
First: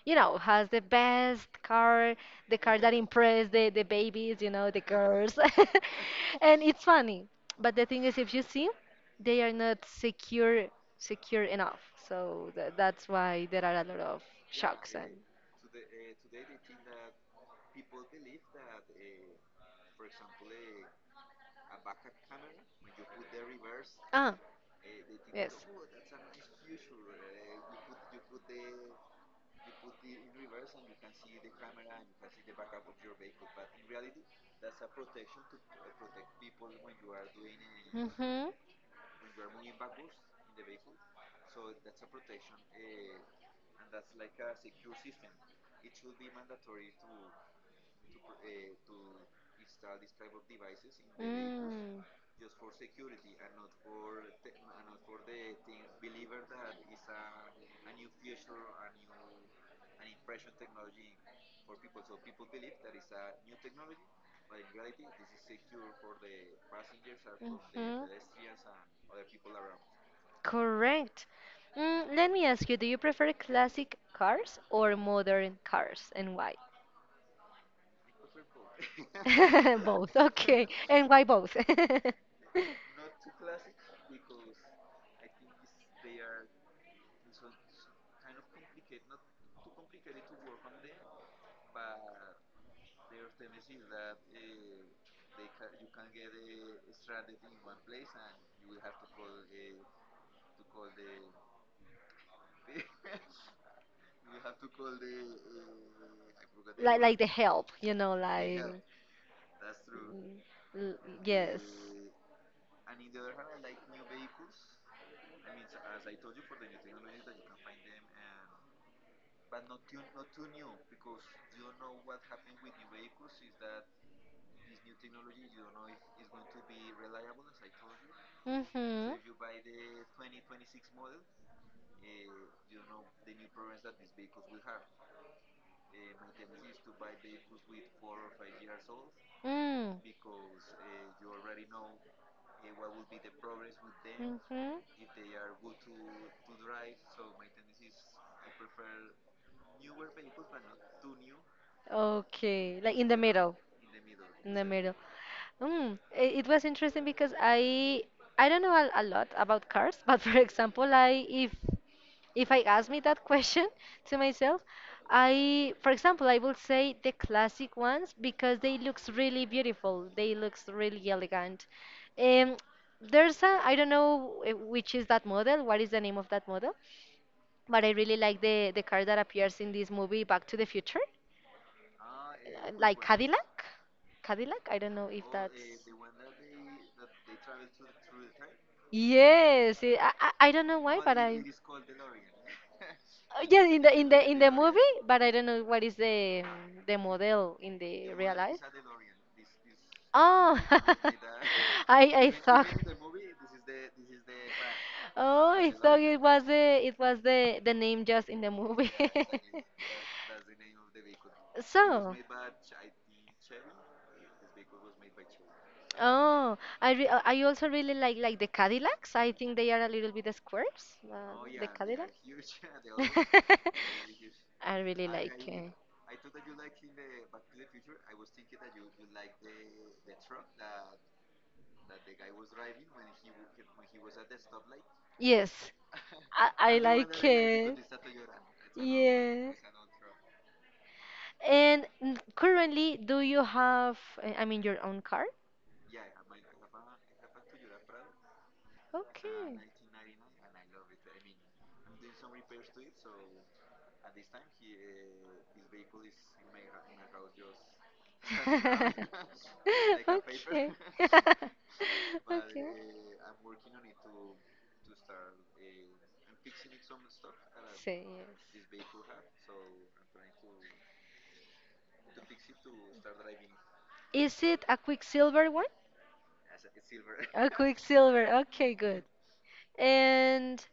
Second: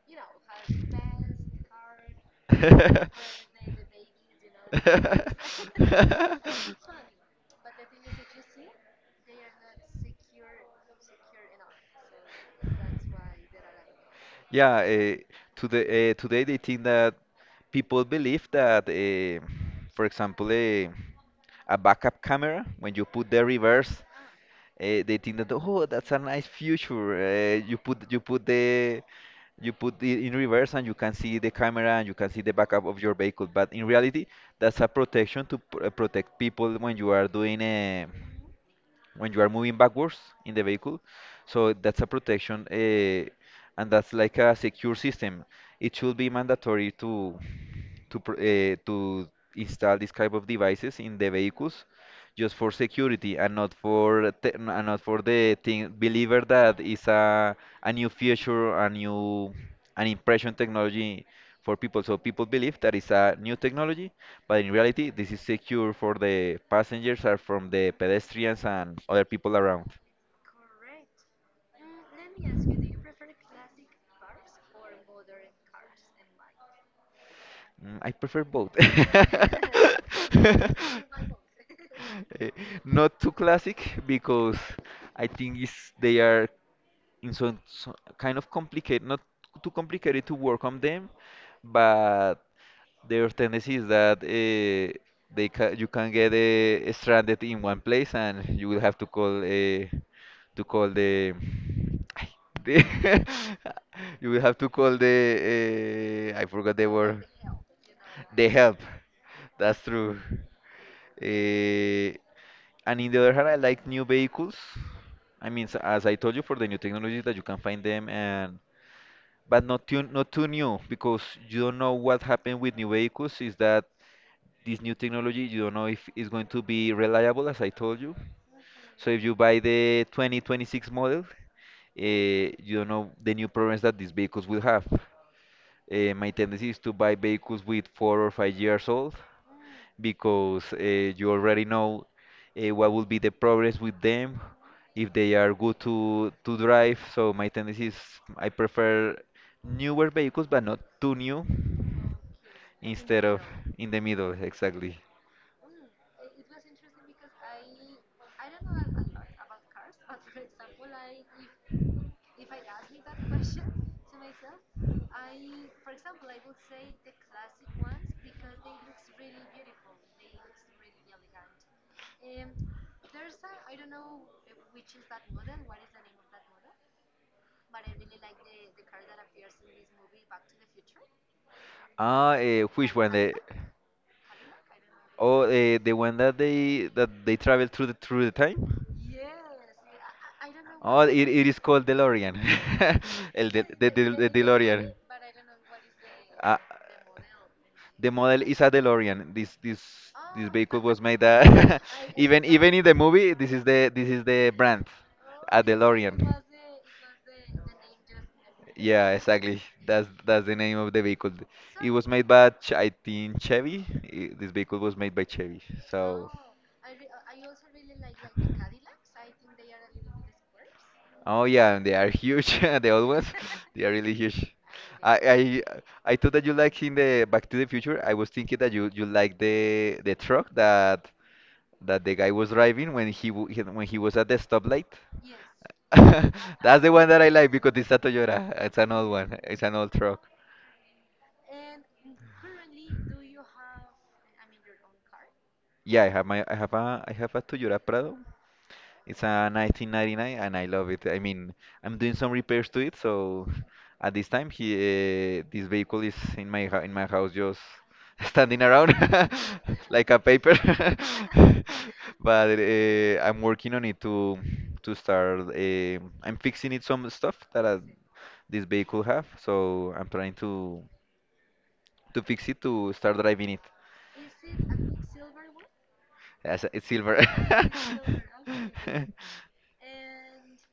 [SPEAKER 2] has the best car, the car that impress the babies, the girls. And it's funny. But the thing is, if you see, they are not secure enough. So that's why there are a lot of
[SPEAKER 1] Yeah,
[SPEAKER 2] shocks and
[SPEAKER 1] today they think that people believe that, for example, a backup camera, when you put the reverse,
[SPEAKER 2] ah,
[SPEAKER 1] they think that
[SPEAKER 2] yes.
[SPEAKER 1] oh, that's a nice feature. You put the, you put it in reverse and you can see the camera and you can see the backup of your vehicle, but in reality that's a protection to protect people when you are doing a,
[SPEAKER 2] Hmm.
[SPEAKER 1] when you are moving backwards in the vehicle. So that's a protection, and that's like a secure system. It should be mandatory to to install this type of devices in the vehicles,
[SPEAKER 2] Mm.
[SPEAKER 1] just for security, and not and not for the thing believer that is a new feature, a new, an impression technology for people, so people believe that it's a new technology, but in reality this is secure for the passengers or from the
[SPEAKER 2] Mhm.
[SPEAKER 1] pedestrians and other people around.
[SPEAKER 2] Correct. Let me ask you, do you prefer classic cars or modern cars and why?
[SPEAKER 1] Mm, I prefer both.
[SPEAKER 2] Both, okay. And why both?
[SPEAKER 1] Eh, not too classic, because I think it's, they are in some kind of complicated, not too complicated to work on them, but their tendency is that they ca, you can get stranded in one place, and you will have to call the, ay, the, you will have to call the, I forgot the
[SPEAKER 2] Like
[SPEAKER 1] word.
[SPEAKER 2] the help,
[SPEAKER 1] The
[SPEAKER 2] like,
[SPEAKER 1] help. That's true.
[SPEAKER 2] Yes.
[SPEAKER 1] Uh, and in the other hand, I like new vehicles. I mean, as I told you, for the new technology that you can find them, and but not too not too new, because you don't know what happened with new vehicles. Is that this new technology? You don't know if it's going to be reliable, as I told you. So
[SPEAKER 2] Mhm.
[SPEAKER 1] if you buy the 2026 model, you don't know the new problems that these vehicles will have. My tendency is to buy vehicles with 4 or 5 years old,
[SPEAKER 2] Mm.
[SPEAKER 1] because you already know what will be the progress with them,
[SPEAKER 2] Mm-hmm.
[SPEAKER 1] if they are good to drive. So my tendency is I prefer newer vehicles, but not too new. In
[SPEAKER 2] Okay,
[SPEAKER 1] the
[SPEAKER 2] like in the
[SPEAKER 1] instead of
[SPEAKER 2] middle.
[SPEAKER 1] middle. In the middle,
[SPEAKER 2] In the middle.
[SPEAKER 1] exactly.
[SPEAKER 2] Mm, it was interesting because I don't know a lot about cars, but for example, I if I ask me that question to myself, I for example I will say the classic ones because they looks really beautiful. They looks really elegant. Um, there's a I don't know which is that model. What is the name of that model? But I really like the car that appears in this movie, Back to the Future.
[SPEAKER 1] Which
[SPEAKER 2] Like
[SPEAKER 1] one? The,
[SPEAKER 2] Cadillac. Cadillac. I don't know if
[SPEAKER 1] oh,
[SPEAKER 2] that's.
[SPEAKER 1] the one that they travel through the, through the time. Yeah,
[SPEAKER 2] Yes, it, I don't know why,
[SPEAKER 1] oh, it
[SPEAKER 2] but I.
[SPEAKER 1] it is called DeLorean. El
[SPEAKER 2] Yeah,
[SPEAKER 1] de,
[SPEAKER 2] in the
[SPEAKER 1] the
[SPEAKER 2] in the movie,
[SPEAKER 1] DeLorean.
[SPEAKER 2] but I don't know what is
[SPEAKER 1] Ah.
[SPEAKER 2] the model in
[SPEAKER 1] The
[SPEAKER 2] the real
[SPEAKER 1] model
[SPEAKER 2] life.
[SPEAKER 1] is a DeLorean. This this
[SPEAKER 2] Oh,
[SPEAKER 1] vehicle was made,
[SPEAKER 2] I
[SPEAKER 1] even
[SPEAKER 2] thought.
[SPEAKER 1] even in the movie. This is the brand,
[SPEAKER 2] Oh,
[SPEAKER 1] a
[SPEAKER 2] I thought
[SPEAKER 1] DeLorean.
[SPEAKER 2] it was the name just in the movie.
[SPEAKER 1] Yeah, exactly. That's the name of the vehicle. It was
[SPEAKER 2] So,
[SPEAKER 1] made by Ch, I think Chevy. This vehicle was made by Chevy. So,
[SPEAKER 2] oh, I also really like the Cadillacs. I think they are a little bit squares.
[SPEAKER 1] oh
[SPEAKER 2] The
[SPEAKER 1] yeah, and they
[SPEAKER 2] Cadillac.
[SPEAKER 1] are huge. The old ones, they are really huge.
[SPEAKER 2] I really
[SPEAKER 1] I
[SPEAKER 2] like
[SPEAKER 1] I
[SPEAKER 2] it.
[SPEAKER 1] I thought that you like in the Back to the Future. I was thinking that you like the truck that that the guy was driving when when he was at the stoplight.
[SPEAKER 2] Yes, I
[SPEAKER 1] That's the one that
[SPEAKER 2] like
[SPEAKER 1] I like because
[SPEAKER 2] it.
[SPEAKER 1] it's a Toyota. It's an old one.
[SPEAKER 2] Yeah.
[SPEAKER 1] It's an old truck.
[SPEAKER 2] And currently, do you have, I mean, your own car?
[SPEAKER 1] Yeah, I have a Toyota Prado. It's a
[SPEAKER 2] Okay.
[SPEAKER 1] 1999 and I love it. I mean, I'm doing some repairs to it, so at this time he this vehicle is in my in my house just standing
[SPEAKER 2] Like a
[SPEAKER 1] around
[SPEAKER 2] paper.
[SPEAKER 1] like a paper.
[SPEAKER 2] Okay. But
[SPEAKER 1] But
[SPEAKER 2] okay. I'm
[SPEAKER 1] I'm working
[SPEAKER 2] working on
[SPEAKER 1] on
[SPEAKER 2] it
[SPEAKER 1] it
[SPEAKER 2] to
[SPEAKER 1] to
[SPEAKER 2] start.
[SPEAKER 1] start
[SPEAKER 2] I'm
[SPEAKER 1] I'm
[SPEAKER 2] fixing
[SPEAKER 1] fixing
[SPEAKER 2] it
[SPEAKER 1] it
[SPEAKER 2] some
[SPEAKER 1] some
[SPEAKER 2] stuff
[SPEAKER 1] stuff
[SPEAKER 2] that,
[SPEAKER 1] that
[SPEAKER 2] say yes,
[SPEAKER 1] this
[SPEAKER 2] this
[SPEAKER 1] vehicle
[SPEAKER 2] vehicle
[SPEAKER 1] have,
[SPEAKER 2] have, so
[SPEAKER 1] so I'm
[SPEAKER 2] I'm trying
[SPEAKER 1] trying
[SPEAKER 2] to.
[SPEAKER 1] to fix it to start driving it
[SPEAKER 2] Is it a quicksilver one?
[SPEAKER 1] as it's
[SPEAKER 2] It's
[SPEAKER 1] silver.
[SPEAKER 2] silver. A quicksilver. Okay, good. And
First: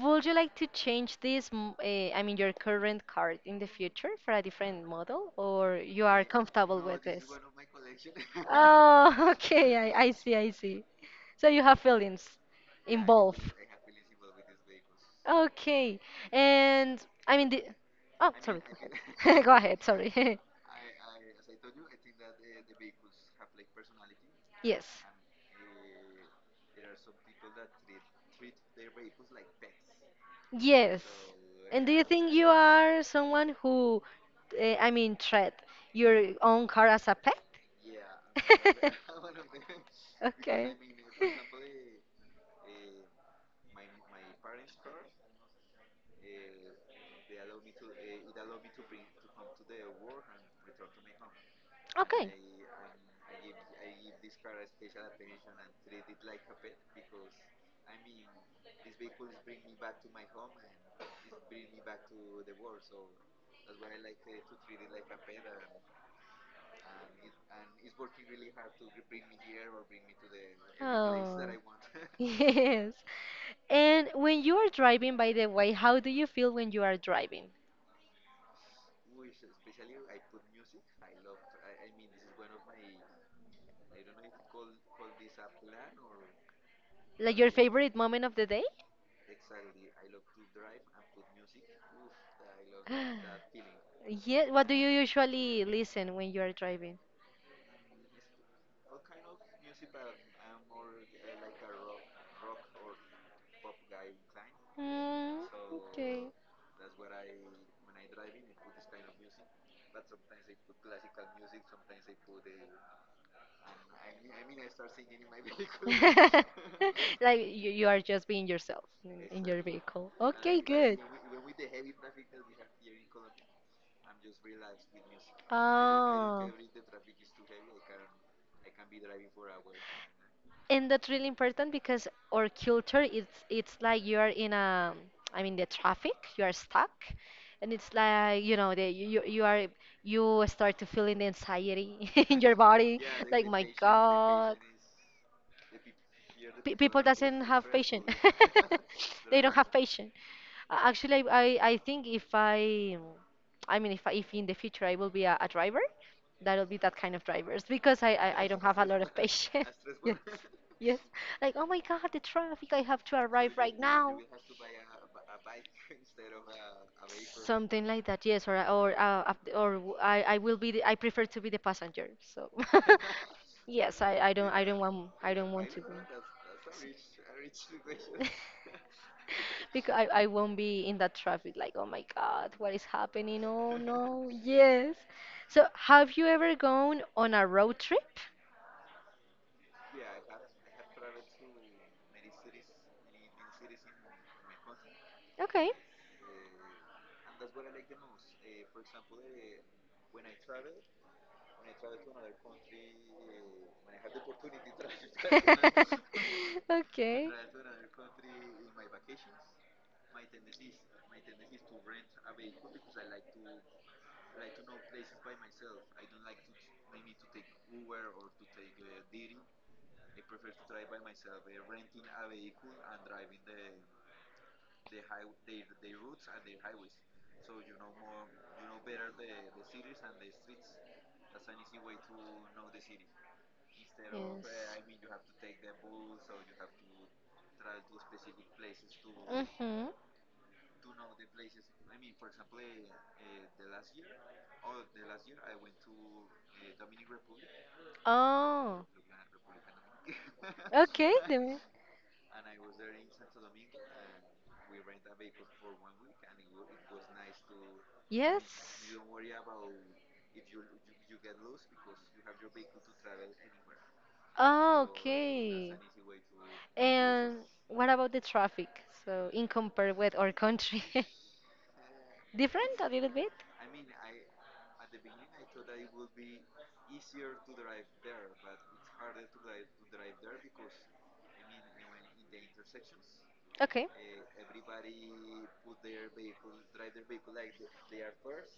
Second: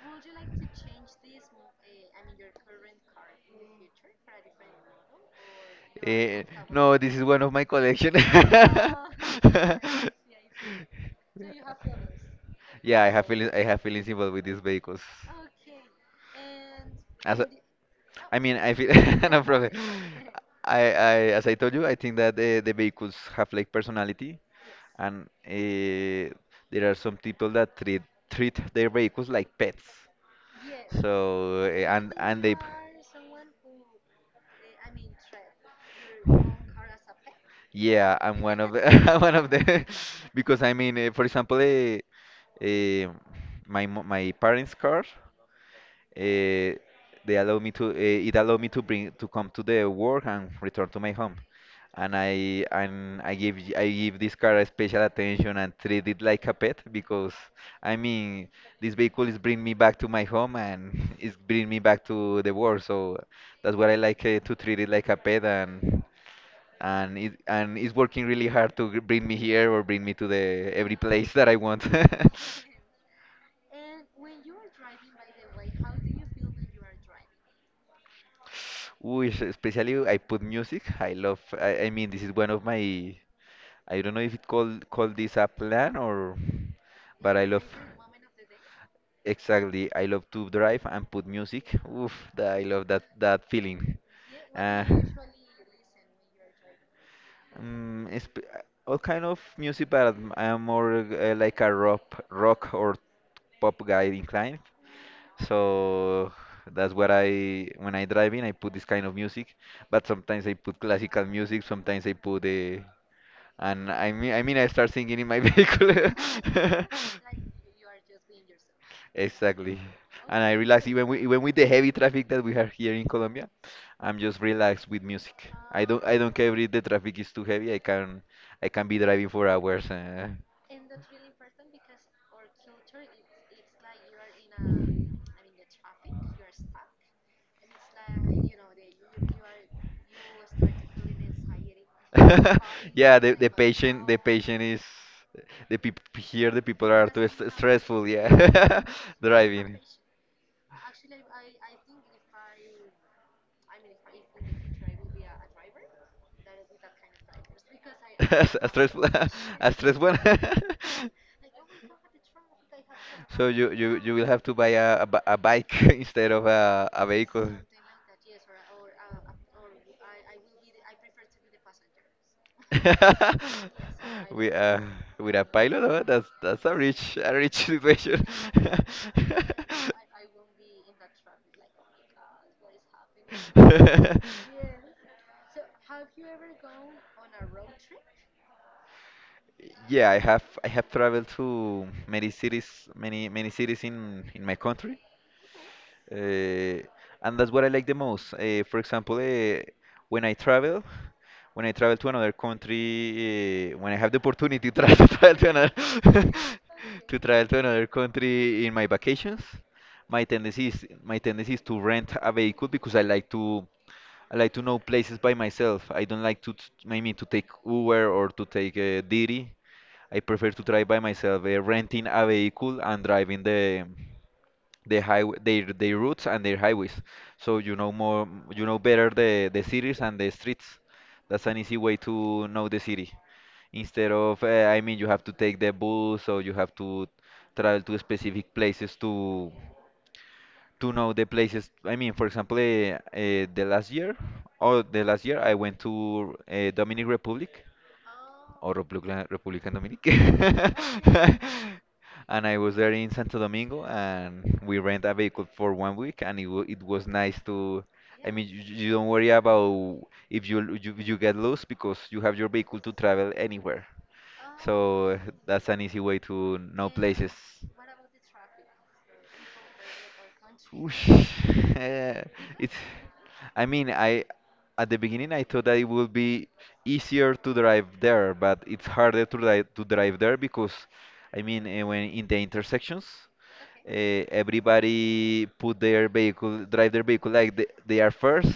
[SPEAKER 2] would you like to change this, I mean, your current card in the future for a different model, or you are, eh,
[SPEAKER 1] Eh,
[SPEAKER 2] comfortable, no,
[SPEAKER 1] no,
[SPEAKER 2] with
[SPEAKER 1] this
[SPEAKER 2] this?
[SPEAKER 1] is
[SPEAKER 2] Is this?
[SPEAKER 1] one of my collection.
[SPEAKER 2] Oh, okay. I see. I see. So you have feelings
[SPEAKER 1] Yeah, I have
[SPEAKER 2] involved.
[SPEAKER 1] feelings. I have feelings involved with these vehicles.
[SPEAKER 2] Okay. And I
[SPEAKER 1] As
[SPEAKER 2] mean
[SPEAKER 1] a,
[SPEAKER 2] the. Oh,
[SPEAKER 1] I mean,
[SPEAKER 2] sorry.
[SPEAKER 1] I feel no
[SPEAKER 2] Go
[SPEAKER 1] problem.
[SPEAKER 2] ahead. Sorry.
[SPEAKER 1] I, I, as I told you, I think that the vehicles have like personality.
[SPEAKER 2] Yes.
[SPEAKER 1] And there are some people that treat their vehicles like pets.
[SPEAKER 2] Yes.
[SPEAKER 1] So
[SPEAKER 2] And do you think
[SPEAKER 1] and
[SPEAKER 2] you
[SPEAKER 1] they
[SPEAKER 2] are someone who, I mean, treat your own car as a pet?
[SPEAKER 1] yeah, I'm one of the I'm one of the, because
[SPEAKER 2] Okay.
[SPEAKER 1] I mean, for example, uh, my my parents' car. Uh, they allowed me to. It allowed me to bring to come to the work and return to my home. And
[SPEAKER 2] Okay.
[SPEAKER 1] I give this car a special attention and treat it like a pet because I mean this vehicle is bring me back to my home and it's bring me back to the work. So that's what I like to treat it like a pet and it's working really hard to bring me here or bring me to the every place
[SPEAKER 2] Oh.
[SPEAKER 1] that I want.
[SPEAKER 2] Yes. And when you are driving, by the way, how do you feel when you are driving?
[SPEAKER 1] Which especially I put music. I love. I mean, this is one of my. I don't know if it call this a plan, or
[SPEAKER 2] Like
[SPEAKER 1] but I
[SPEAKER 2] your
[SPEAKER 1] love.
[SPEAKER 2] favorite moment of the day?
[SPEAKER 1] Exactly, I love to drive and put music. Oof, that, I love that feeling.
[SPEAKER 2] Yeah, what do
[SPEAKER 1] Uh,
[SPEAKER 2] you usually listen when you are driving?
[SPEAKER 1] it's uh, all kind of music, but I'm more like a rock or pop guy inclined.
[SPEAKER 2] Mm,
[SPEAKER 1] So
[SPEAKER 2] okay.
[SPEAKER 1] that's what I, when I drive in I put this kind of music. But sometimes I put classical music, sometimes I put the, and I mean, I start singing in my vehicle.
[SPEAKER 2] Like you are just being yourself in your
[SPEAKER 1] Exactly.
[SPEAKER 2] vehicle.
[SPEAKER 1] And I
[SPEAKER 2] Okay,
[SPEAKER 1] realize
[SPEAKER 2] good.
[SPEAKER 1] even with the heavy traffic that we have here in Colombia, I'm just relaxed with music. I don't
[SPEAKER 2] Oh.
[SPEAKER 1] care if the traffic is too heavy. I can be driving for hours.
[SPEAKER 2] And that's really important because our culture, it's like you are in a, I mean the traffic, you are stuck, and it's like you know you are, you start to feeling the anxiety in your body
[SPEAKER 1] Yeah,
[SPEAKER 2] like
[SPEAKER 1] the
[SPEAKER 2] my
[SPEAKER 1] patient the
[SPEAKER 2] God.
[SPEAKER 1] patient is the people here the people
[SPEAKER 2] People
[SPEAKER 1] are too
[SPEAKER 2] doesn't have patience.
[SPEAKER 1] stressful. Yeah,
[SPEAKER 2] They don't have
[SPEAKER 1] driving.
[SPEAKER 2] patience. Actually I think if I mean if I, if in the future I will be a driver, that'll be that kind of drivers because I don't
[SPEAKER 1] a
[SPEAKER 2] have a lot
[SPEAKER 1] stressful,
[SPEAKER 2] of
[SPEAKER 1] a
[SPEAKER 2] patience.
[SPEAKER 1] stressful one.
[SPEAKER 2] Yes, like oh my God, the traffic! I have to
[SPEAKER 1] So
[SPEAKER 2] arrive
[SPEAKER 1] you,
[SPEAKER 2] right
[SPEAKER 1] you
[SPEAKER 2] now.
[SPEAKER 1] will have to buy a bike instead of a vehicle.
[SPEAKER 2] Something like that, yes, or I will be the, I prefer to be the passenger. So yes, I
[SPEAKER 1] We
[SPEAKER 2] don't want I
[SPEAKER 1] with a
[SPEAKER 2] don't want
[SPEAKER 1] pilot,
[SPEAKER 2] to be
[SPEAKER 1] huh? That's a rich situation.
[SPEAKER 2] because I won't be in that traffic. Like oh my God, what is happening? Oh no, yes. So have you ever gone on a road trip?
[SPEAKER 1] Yeah, I have traveled to many cities, many many cities in my country.
[SPEAKER 2] Okay.
[SPEAKER 1] Uh, and that's what I like the most. For example, when I travel, when I travel to another country, when I have the opportunity to travel, to travel to another, to
[SPEAKER 2] Okay.
[SPEAKER 1] travel to
[SPEAKER 2] Yes.
[SPEAKER 1] another country in my vacations, my tendency is to rent a vehicle because I like to know places by myself. I don't like to maybe to take Uber or to take Didi. I prefer to drive by myself, renting a vehicle and driving the highway, their routes and their highways, so you know more, you know better the cities and the streets. That's an easy way to know the city instead of I mean, you have to take the bus or you have to travel to specific places
[SPEAKER 2] Mm-hmm.
[SPEAKER 1] to know the places. I mean, for example, the last year I went to Dominic Republic or
[SPEAKER 2] Oh.
[SPEAKER 1] Republican Dominic.
[SPEAKER 2] Okay, then.
[SPEAKER 1] And I was there in Santo Domingo, and we rent a vehicle for 1 week, and it was nice to. I mean, you,
[SPEAKER 2] Yes.
[SPEAKER 1] don't worry about if you get lost because you have your vehicle to travel anywhere.
[SPEAKER 2] Oh,
[SPEAKER 1] So that's
[SPEAKER 2] okay.
[SPEAKER 1] an easy way to know places.
[SPEAKER 2] And what about the traffic? So, in compare with our country,
[SPEAKER 1] Whoosh. Eh, it's
[SPEAKER 2] different a little bit?
[SPEAKER 1] I mean I at the beginning I thought that it would be easier to drive there but it's harder to drive there because I mean eh, when in the intersections,
[SPEAKER 2] Okay.
[SPEAKER 1] uh, everybody put their vehicle drive their vehicle like they are first,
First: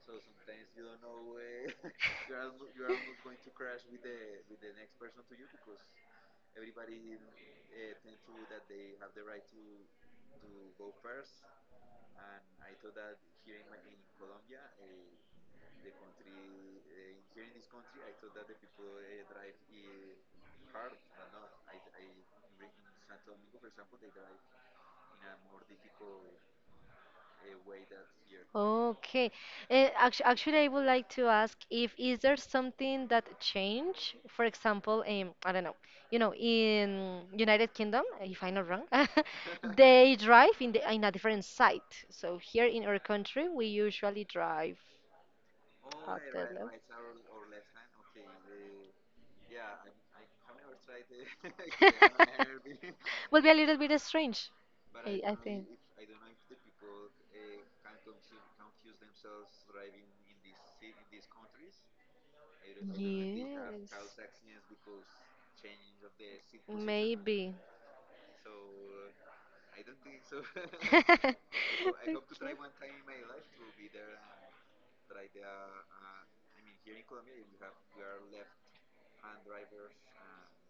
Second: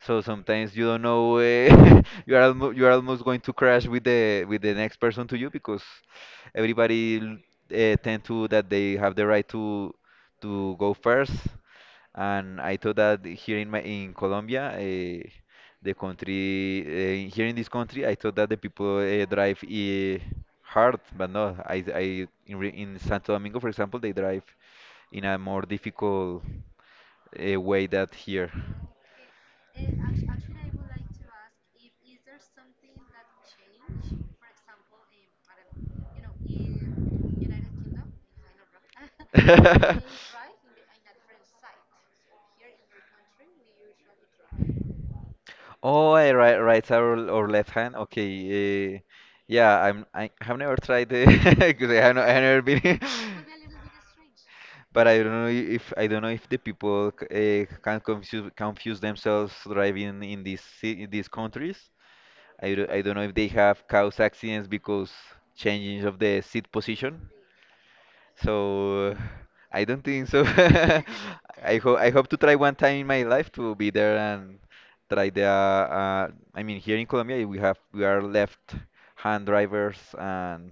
[SPEAKER 1] so sometimes you don't know you are almo you are almost going to crash with the next person to you because everybody tend to that they have the right to go first. And I thought that here in my in Colombia, the country here in this country, I thought that the people drive hard, but no, I in, in Santo Domingo, for example, they drive in a more difficult way that here.
[SPEAKER 2] Okay. Actually, I would like to ask if is there something that changed? For example, I don't know, you know, in United Kingdom, if I'm not wrong, they drive in a different side. So here in our country, we usually drive
[SPEAKER 1] Oh,
[SPEAKER 2] at
[SPEAKER 1] I
[SPEAKER 2] the
[SPEAKER 1] right,
[SPEAKER 2] left.
[SPEAKER 1] right side, or left hand. Okay. Yeah, I'm. I have never tried the. Because I have no, I have never been.
[SPEAKER 2] Will be a little bit strange,
[SPEAKER 1] But I don't
[SPEAKER 2] I
[SPEAKER 1] know
[SPEAKER 2] think.
[SPEAKER 1] if I don't know if the people can confuse themselves driving in these in these countries. I don't know if they have
[SPEAKER 2] Yes.
[SPEAKER 1] caused accidents because changing of the seat position.
[SPEAKER 2] Maybe.
[SPEAKER 1] So I don't think so. I hope to try one time in my life to be there and try the. I mean, here in Colombia we have we are left-hand drivers, and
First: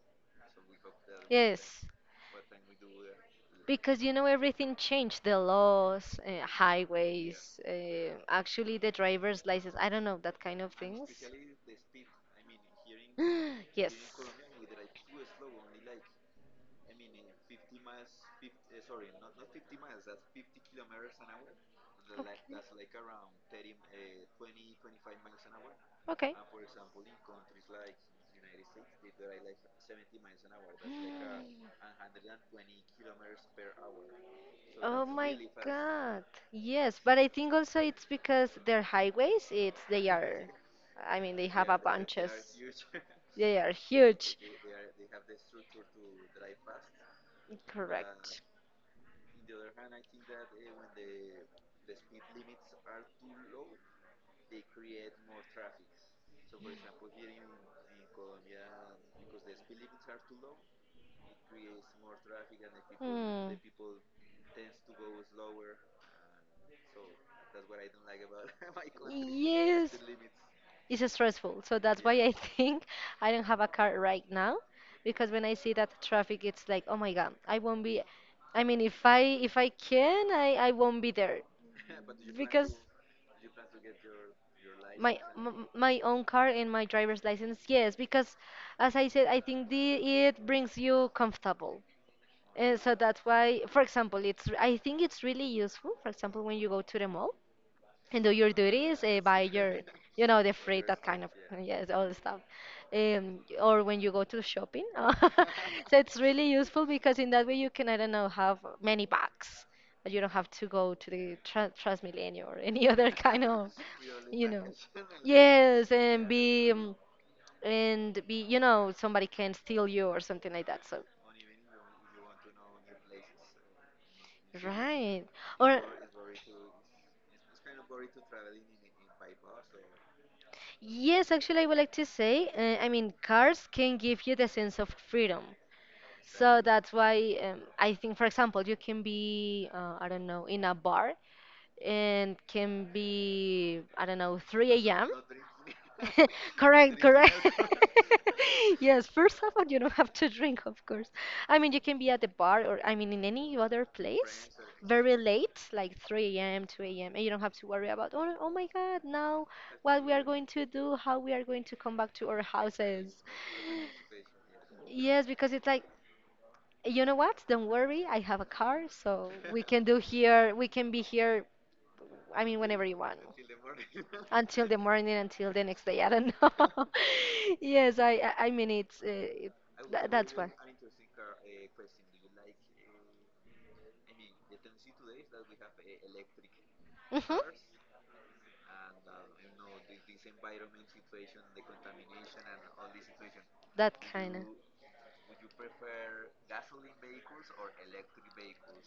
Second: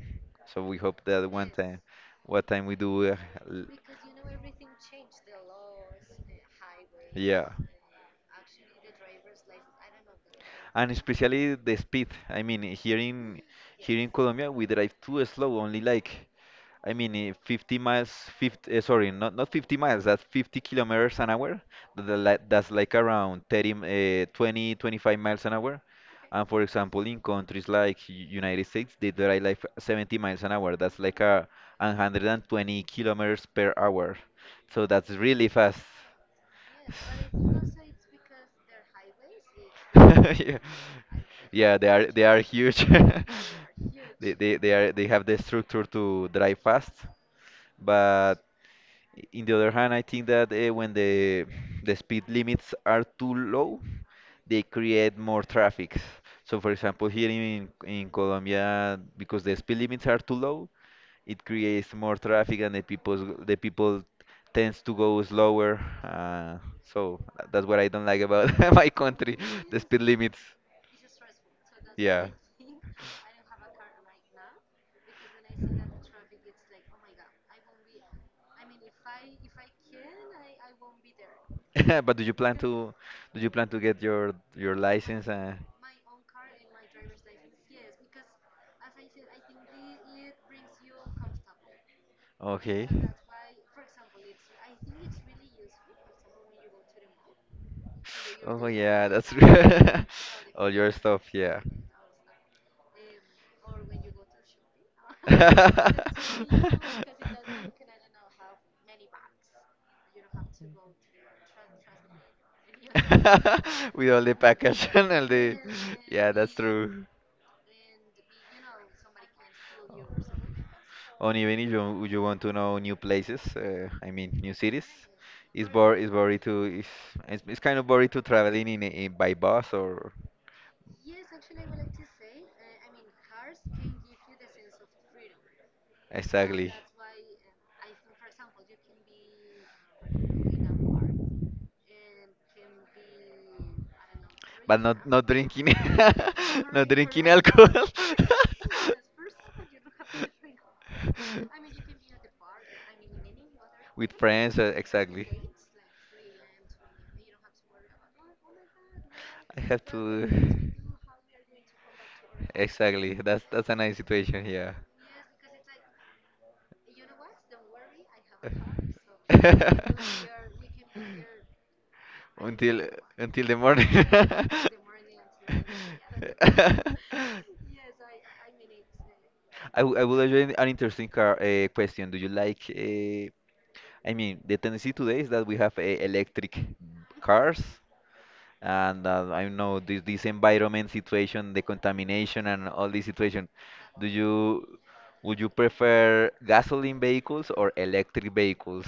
[SPEAKER 1] so we hope that one time,
[SPEAKER 2] Yes,
[SPEAKER 1] what time we do. L-
[SPEAKER 2] because you know everything changed, the laws,
[SPEAKER 1] yeah,
[SPEAKER 2] highways, actually the driver's license, I don't know, that kind of
[SPEAKER 1] and
[SPEAKER 2] things.
[SPEAKER 1] especially the speed. I mean, here in
[SPEAKER 2] Yes.
[SPEAKER 1] here in Colombia we drive too slow, only like I mean, 50 miles, 50, sorry, not, not 50 miles, that's 50 kilometers an hour.
[SPEAKER 2] Okay.
[SPEAKER 1] That's like around 30, 20, 25 miles an hour. And for example, in countries like United States, they drive like 70 miles an hour. That's like
[SPEAKER 2] Okay.
[SPEAKER 1] a 120 kilometers per hour. So
[SPEAKER 2] Oh
[SPEAKER 1] that's
[SPEAKER 2] my
[SPEAKER 1] really fast.
[SPEAKER 2] God. Yes, but I think also it's because their highways, it's they are,
[SPEAKER 1] Yeah,
[SPEAKER 2] I mean, they have
[SPEAKER 1] yeah,
[SPEAKER 2] a
[SPEAKER 1] they are
[SPEAKER 2] bunches.
[SPEAKER 1] huge.
[SPEAKER 2] They are
[SPEAKER 1] They,
[SPEAKER 2] huge.
[SPEAKER 1] they are they have the structure to drive fast.
[SPEAKER 2] Correct.
[SPEAKER 1] But in the other hand, I think that when the speed limits are too low, they create more traffic. So, for example, here in Colombia, because the speed limits are too low, it creates more traffic, and
[SPEAKER 2] Hmm.
[SPEAKER 1] the people tends to go slower. Uh, so that's what I don't like about my country, the
[SPEAKER 2] Yes.
[SPEAKER 1] speed limits.
[SPEAKER 2] It's stressful. So that's why
[SPEAKER 1] Yeah.
[SPEAKER 2] I think I don't have a car right now because when I see that traffic, it's like, oh my God, I won't be. I mean, if I can, I won't be there
[SPEAKER 1] But do you plan
[SPEAKER 2] because
[SPEAKER 1] to do you plan to get your license?
[SPEAKER 2] My own car and my driver's license, yes, because as I said, I think the it brings you comfortable. And
[SPEAKER 1] Okay.
[SPEAKER 2] so that's why, for example, it's I think it's really useful, for example, when you go to the mall and do your
[SPEAKER 1] Oh
[SPEAKER 2] duties
[SPEAKER 1] yeah, that's
[SPEAKER 2] by your, you know, the
[SPEAKER 1] all
[SPEAKER 2] free,
[SPEAKER 1] your
[SPEAKER 2] that
[SPEAKER 1] stuff.
[SPEAKER 2] kind of,
[SPEAKER 1] Yeah.
[SPEAKER 2] yes, all the stuff, or when you go to shopping, so it's really useful because in that way you can, I don't know, have many bags but you don't have to go to the Transmilenio or any other kind of,
[SPEAKER 1] With all the
[SPEAKER 2] you know,
[SPEAKER 1] package and all the
[SPEAKER 2] yes, and
[SPEAKER 1] yeah, that's
[SPEAKER 2] be
[SPEAKER 1] true.
[SPEAKER 2] and be, you know, somebody can steal you or something like that, so
[SPEAKER 1] Or even if you want to know new places, I mean new cities,
[SPEAKER 2] right, or
[SPEAKER 1] it's boring to, it's kind of boring to traveling in, in by bus or
[SPEAKER 2] Yes, actually, I would like to say, I mean, cars can give you the sense of freedom. So
[SPEAKER 1] exactly.
[SPEAKER 2] that's why I think, for example, you can be, I don't know, in a bar and can be I don't know
[SPEAKER 1] But
[SPEAKER 2] 3
[SPEAKER 1] not
[SPEAKER 2] a.m.
[SPEAKER 1] not drinking, not
[SPEAKER 2] Correct,
[SPEAKER 1] drinking
[SPEAKER 2] correct.
[SPEAKER 1] alcohol.
[SPEAKER 2] Yes, first of all, you don't have to drink, of course. I mean, you can be at the bar or I mean in any other
[SPEAKER 1] With
[SPEAKER 2] place
[SPEAKER 1] friends,
[SPEAKER 2] very
[SPEAKER 1] exactly.
[SPEAKER 2] late, like 3 a.m., 2 a.m., and you don't have to worry about oh, oh my God, now
[SPEAKER 1] I have
[SPEAKER 2] what we are
[SPEAKER 1] to.
[SPEAKER 2] going to do, how we are going to come back to our
[SPEAKER 1] Exactly.
[SPEAKER 2] houses.
[SPEAKER 1] That's a nice situation here.
[SPEAKER 2] Yes, because it's like, you know what? Don't worry, I have a car, so we can do here, we can be here I mean, whenever
[SPEAKER 1] until
[SPEAKER 2] you want.
[SPEAKER 1] until the morning.
[SPEAKER 2] Until the morning, until the next day. I don't know. Yes, I mean, it's, it,
[SPEAKER 1] I would ask
[SPEAKER 2] that's why.
[SPEAKER 1] you an interesting car, question. Do you like? I mean, the tendency today is that we have electric
[SPEAKER 2] Hmm.
[SPEAKER 1] cars and I don't know this this environment situation, the contamination and all this situation.
[SPEAKER 2] That
[SPEAKER 1] Do
[SPEAKER 2] kind of.
[SPEAKER 1] you Would you prefer gasoline vehicles or electric vehicles?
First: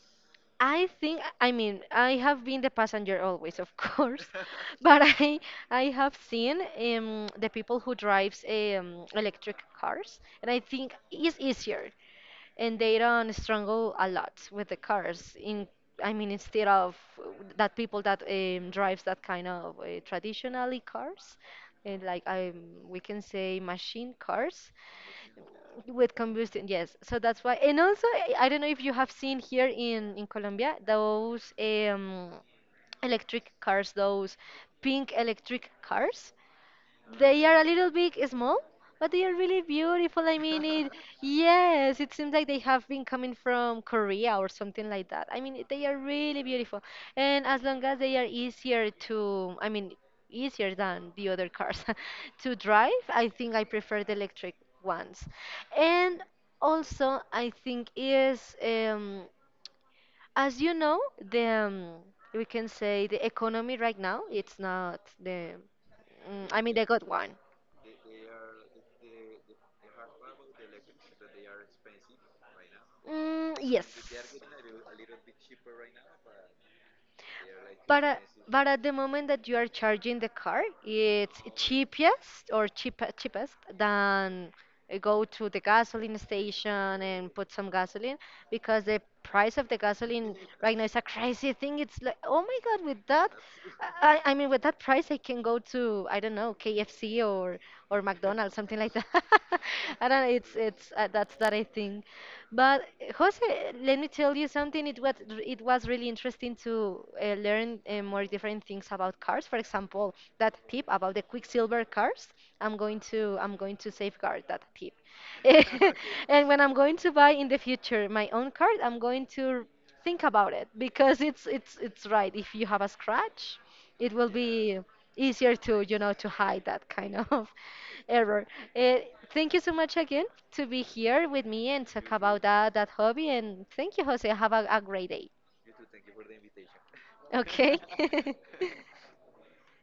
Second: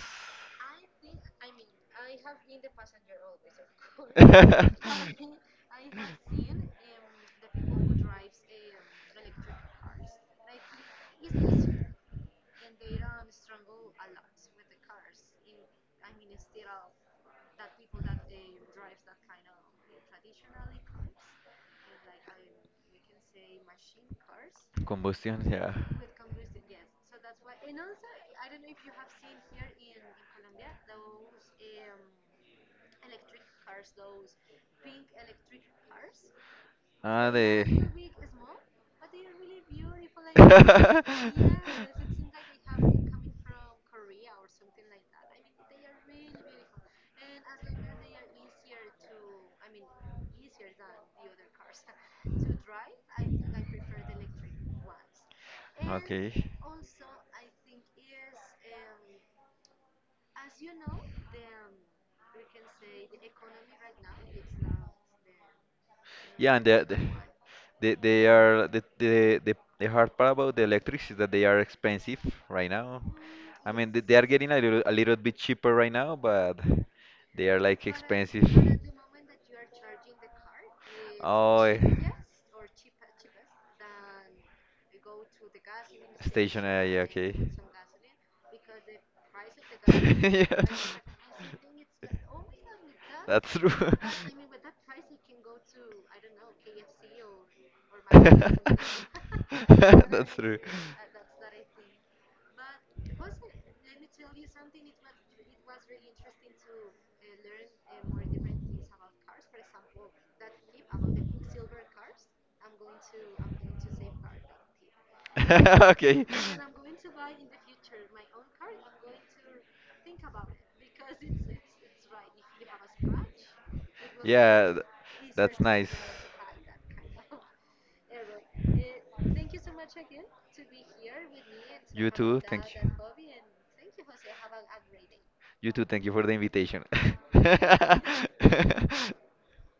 [SPEAKER 2] I think, I mean, I have been the passenger always, of course, but I have seen the people who drives electric cars, and I think it's easier and they don't struggle a lot with the cars in, I mean instead of that people that, drives that kind of traditionally cars, and like I we can say machine cars
[SPEAKER 1] Combustion, yeah.
[SPEAKER 2] with combustion, yes, so that's why, and also I don't know if you have seen here in colombia those electric cars, those pink electric cars.
[SPEAKER 1] Ah,
[SPEAKER 2] They are a
[SPEAKER 1] the.
[SPEAKER 2] little bit small, but they are really beautiful. I mean it. Yes, it seems like they have been coming from Korea or something like that. I mean, they are really beautiful. And as long as they are easier to, I mean, easier than the other cars to drive, I think I prefer the electric ones. And
[SPEAKER 1] Okay.
[SPEAKER 2] also, I think is as you know, the we can say the economy right now, it's not the, mm,
[SPEAKER 1] Yeah,
[SPEAKER 2] I
[SPEAKER 1] and
[SPEAKER 2] mean the good one.
[SPEAKER 1] they are the hard part about the electrics is that they are expensive right now.
[SPEAKER 2] Mm,
[SPEAKER 1] I
[SPEAKER 2] yes.
[SPEAKER 1] mean, they are getting a little bit cheaper right now, but they are like
[SPEAKER 2] But uh,
[SPEAKER 1] expensive.
[SPEAKER 2] but at the moment that you are charging the car, it's
[SPEAKER 1] Oh, eh,
[SPEAKER 2] cheapest or cheapest than go to the gasoline
[SPEAKER 1] Stationary,
[SPEAKER 2] station
[SPEAKER 1] yeah, okay.
[SPEAKER 2] and put some gasoline, because the price of the gasoline
[SPEAKER 1] Yeah.
[SPEAKER 2] right now is a crazy thing. It's like, oh my God, with that,
[SPEAKER 1] That's true.
[SPEAKER 2] I mean, with that price, I can go to, I don't know, KFC or McDonald's, something like that. I don't know.
[SPEAKER 1] That's true.
[SPEAKER 2] It's That's that I think. But Jose, let me tell you something. It was really interesting to learn more different things about cars. For example, that tip about the Quicksilver cars. I'm going to safeguard that tip.
[SPEAKER 1] Okay.
[SPEAKER 2] And when I'm going to buy in the future my own car, I'm going to think about it because it's right. If you have a scratch it will
[SPEAKER 1] Yeah,
[SPEAKER 2] be easier
[SPEAKER 1] that's
[SPEAKER 2] to,
[SPEAKER 1] nice.
[SPEAKER 2] you know, to hide that kind of error. Eh, thank you so much again to be here with me and talk
[SPEAKER 1] You
[SPEAKER 2] about
[SPEAKER 1] too. Thank
[SPEAKER 2] that
[SPEAKER 1] you.
[SPEAKER 2] hobby. And thank you, Jose. Have a great day.
[SPEAKER 1] You too. Thank you for the invitation.
[SPEAKER 2] Okay.